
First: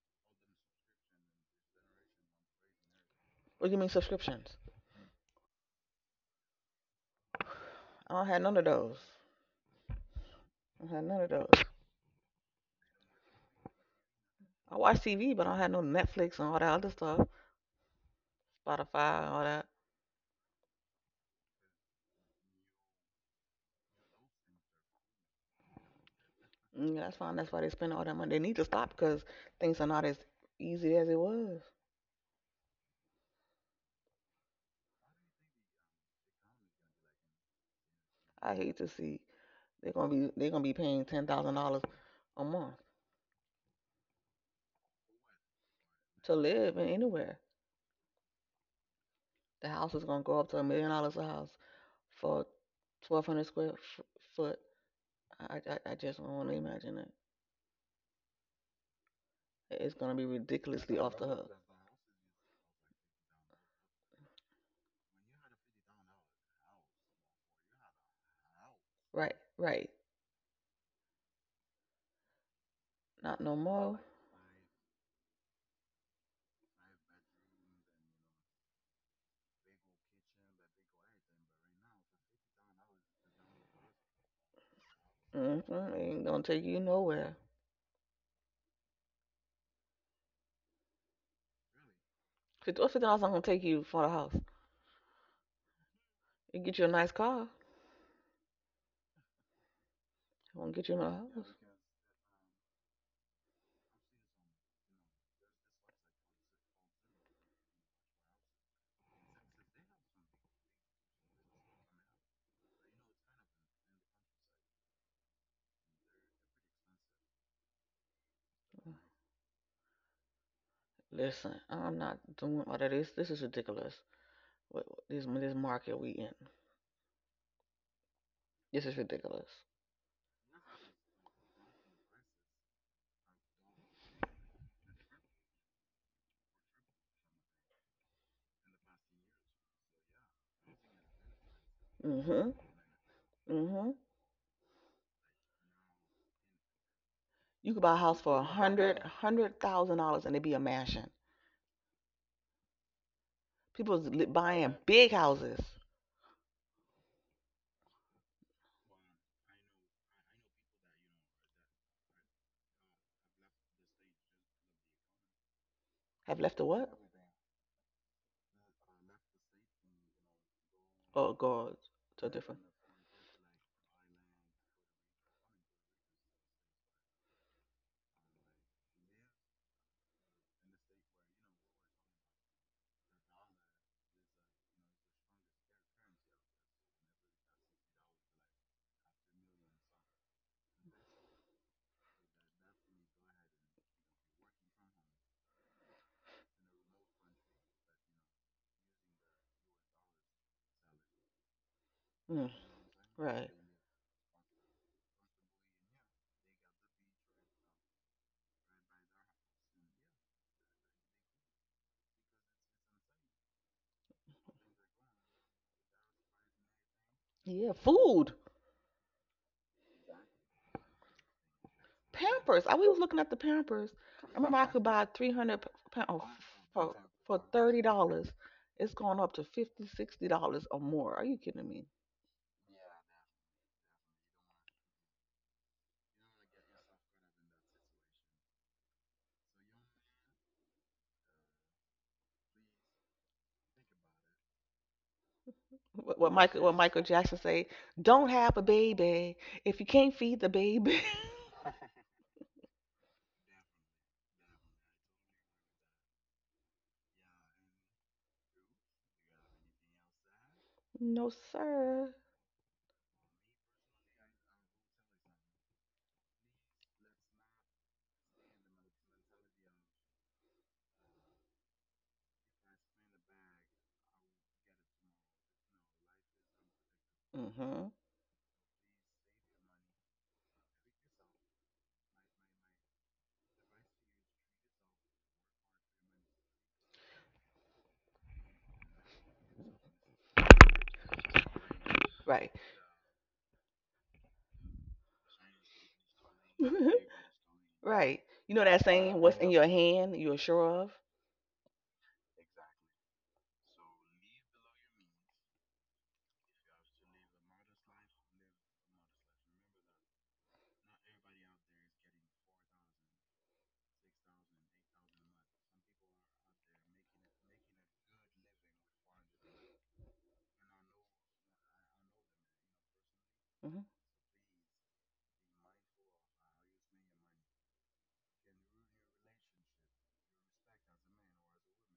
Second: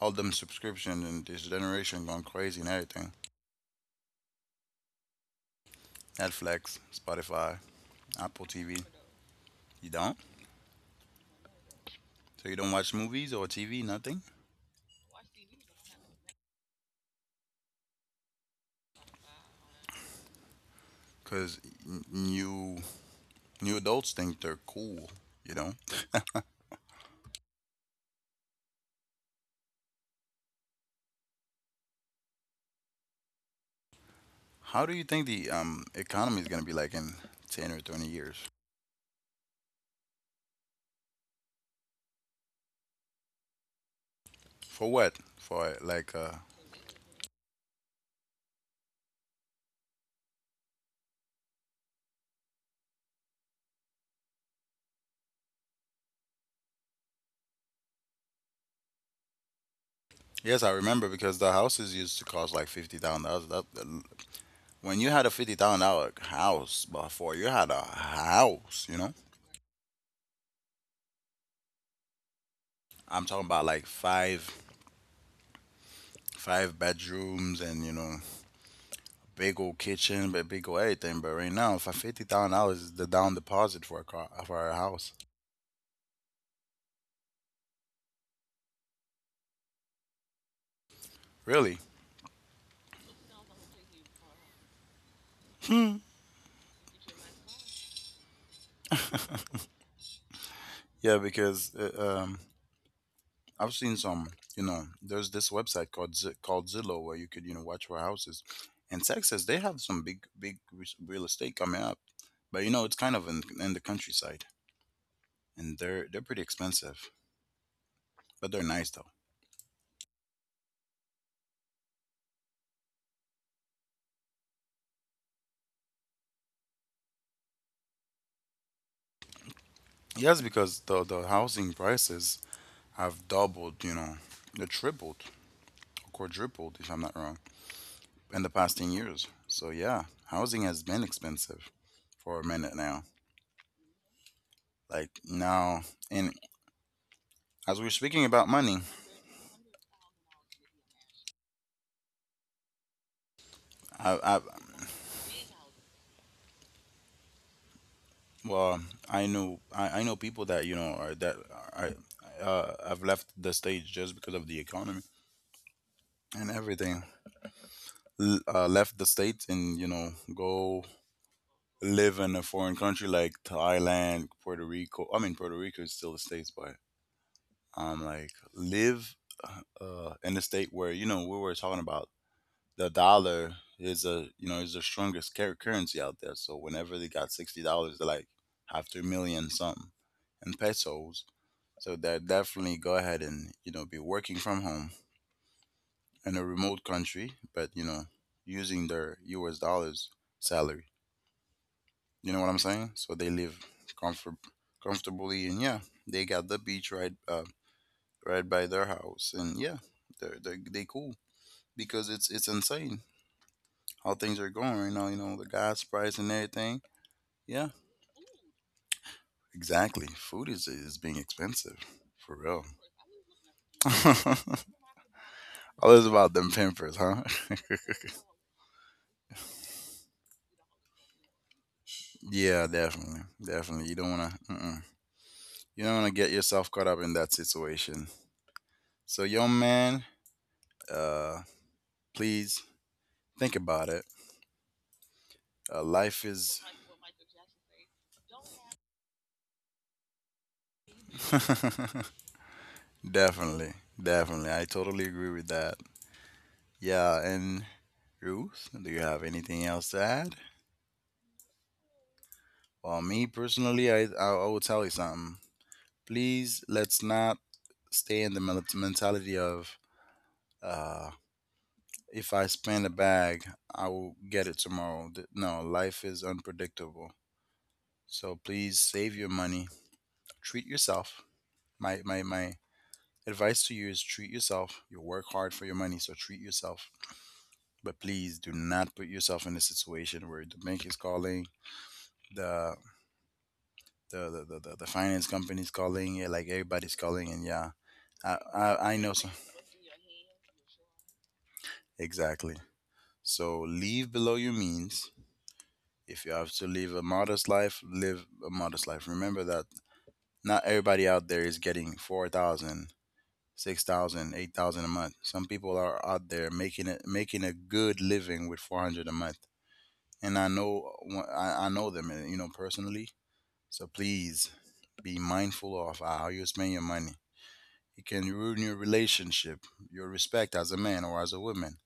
S1: all them subscriptions and this generation going crazy and everything?
S2: What do you mean subscriptions?
S1: Netflix, Spotify,
S2: I don't have
S1: Apple
S2: none of
S1: TV.
S2: those.
S1: You don't?
S2: I don't have none of those.
S1: So you don't watch movies or TV? Nothing?
S2: I watch TV, but I don't have no Netflix and all that other stuff, Spotify, and all that.
S1: Because new new adults think they're cool. You know,
S2: Mm, that's fine. That's why they spend all that money. They need to stop because things are not as easy as it was.
S1: how do you think the economy is gonna be like in 10 or 20 years?
S2: I hate to see, they're gonna be paying $10,000 a month
S1: For what? For like.
S2: to live in anywhere. The house is gonna go up to $1 million a house for 1,200 square foot. I, I just don't want to imagine it. It's gonna be
S1: Yes, I
S2: ridiculously
S1: remember
S2: off the
S1: because the
S2: hook.
S1: houses used to cost like $50,000. That when you had a $50,000 house before, you had a house. You know,
S2: Right, right.
S1: I'm
S2: Not
S1: talking
S2: no
S1: about like
S2: more.
S1: five bedrooms and, you know, big old kitchen, but big old everything. But right now, for $50,000 is the down deposit for a car for a house.
S2: Mm-hmm. Ain't gonna take you nowhere.
S1: Really,
S2: Fifty or fifty dollars not gonna take you for the house. It get you a nice car. It won't get you no
S1: yeah,
S2: house.
S1: because I've seen some. You know, there's this website called Zillow where you could, you know, watch for houses. In Texas, they have some big real estate coming up, but you know it's kind of in the countryside, and they're pretty expensive, but they're nice though.
S2: Listen, I'm not doing all of this. This is ridiculous. This market we in? This is ridiculous.
S1: Yes, because the housing prices have doubled. You know, they tripled, or quadrupled, if I'm not wrong, in the past 10 years. So yeah, housing has been expensive for a
S2: Mhm,
S1: minute now.
S2: mhm.
S1: Like now, in
S2: You could
S1: as we
S2: buy a
S1: were
S2: house
S1: speaking
S2: for
S1: about money,
S2: $100,000, and it be a mansion. People's
S1: I
S2: buying big houses.
S1: well, I know people that, you know, are have left the stage just because of the economy
S2: Have left
S1: and
S2: the what?
S1: everything. Left the states and, you know, go
S2: Oh God,
S1: live
S2: so
S1: in a
S2: different.
S1: foreign country like Thailand, Puerto Rico. I mean, Puerto Rico is still the states, but like live in a state where, you know, we were talking about the dollar is a, you know, is the strongest currency out there. So whenever they got $60, they're like after a million something in pesos. So that definitely go ahead and, you know, be working from home in a remote country, but you know using their U.S. dollars salary. You
S2: Mm,
S1: know what I'm saying? So they
S2: right.
S1: live comfort comfortably, and yeah, they got the beach right right by their house, and yeah, they cool because it's insane. How things are going right now, you know, the gas price and everything.
S2: Yeah,
S1: Yeah,
S2: food.
S1: exactly. Food is being expensive. For
S2: Pampers. I
S1: real.
S2: we was looking at the Pampers. I remember I
S1: *laughs*
S2: could buy 300
S1: All
S2: pounds
S1: this about them
S2: for
S1: pimpers, huh?
S2: for $30. It's gone up to 50, $60 or more. Are you kidding me?
S1: *laughs* Yeah, definitely. Definitely. You don't wanna mm-mm. You don't wanna get yourself caught up in that situation. So young man, uh please think about it.
S2: What, what
S1: Life
S2: Michael what
S1: is
S2: Michael Jackson say, "Don't have a baby if you can't feed the baby." *laughs*
S1: *laughs* definitely, definitely. I totally agree with that. Yeah, and Ruth, do you have anything else to add?
S2: No, sir.
S1: Well, me personally, I will tell you something. Please, let's not stay in the mentality of uh, if I spend a bag, I will get it tomorrow. Th- No, life is unpredictable.
S2: Mhm.
S1: So please save your money. Treat yourself. My advice to you is treat yourself. You work hard for your money, so treat yourself. But please do not put yourself in a situation where the bank is calling.
S2: Right.
S1: The the finance company's calling, yeah, like everybody's calling. And
S2: *laughs*
S1: yeah,
S2: Right. You know that
S1: I
S2: saying,
S1: know
S2: "What's
S1: some
S2: in your hand, you're sure of."
S1: exactly, so live below your means. If you have to live a modest life, live a modest life. Remember that not everybody out there is getting 4,000, 6,000, 8,000 a month. Some people are out there making a good living with 400 a month, and I know them, you know, personally.
S2: Mhm.
S1: So please be mindful of how you spend your money. It can ruin your relationship, your respect as a man or as a woman.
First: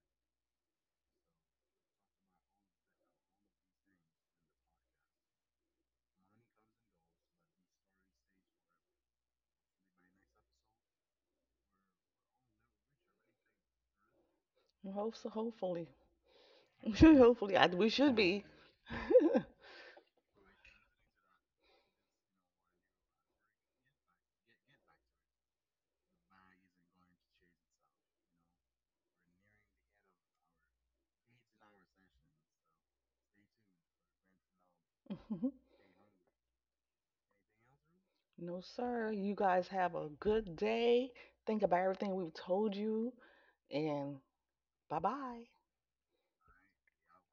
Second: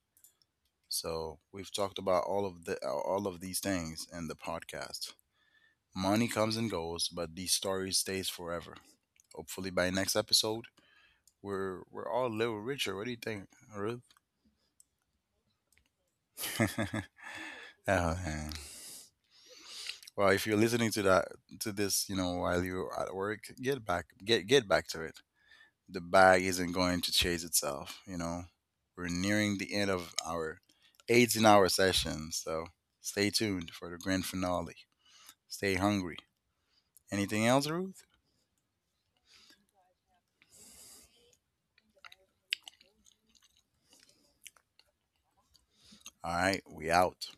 S1: So we've talked about all of the all of these things in the podcast. Money comes and goes, but these stories stays forever. Hopefully by next episode, we're all a little richer. What do you think, Ruth?
S2: Hopefully. *laughs*
S1: *laughs* Oh
S2: Hopefully, we should be.
S1: man. Well, if you're listening to that to this, you know, while you're at work, get back to it. The bag isn't going to chase itself. You know, we're nearing the end of our 18-hour session, so stay tuned for the grand finale.
S2: Mhm.
S1: Stay hungry. Anything else, Ruth?
S2: No, sir. You guys have a good day. Think about everything we've told you, and bye bye.
S1: All right, we out.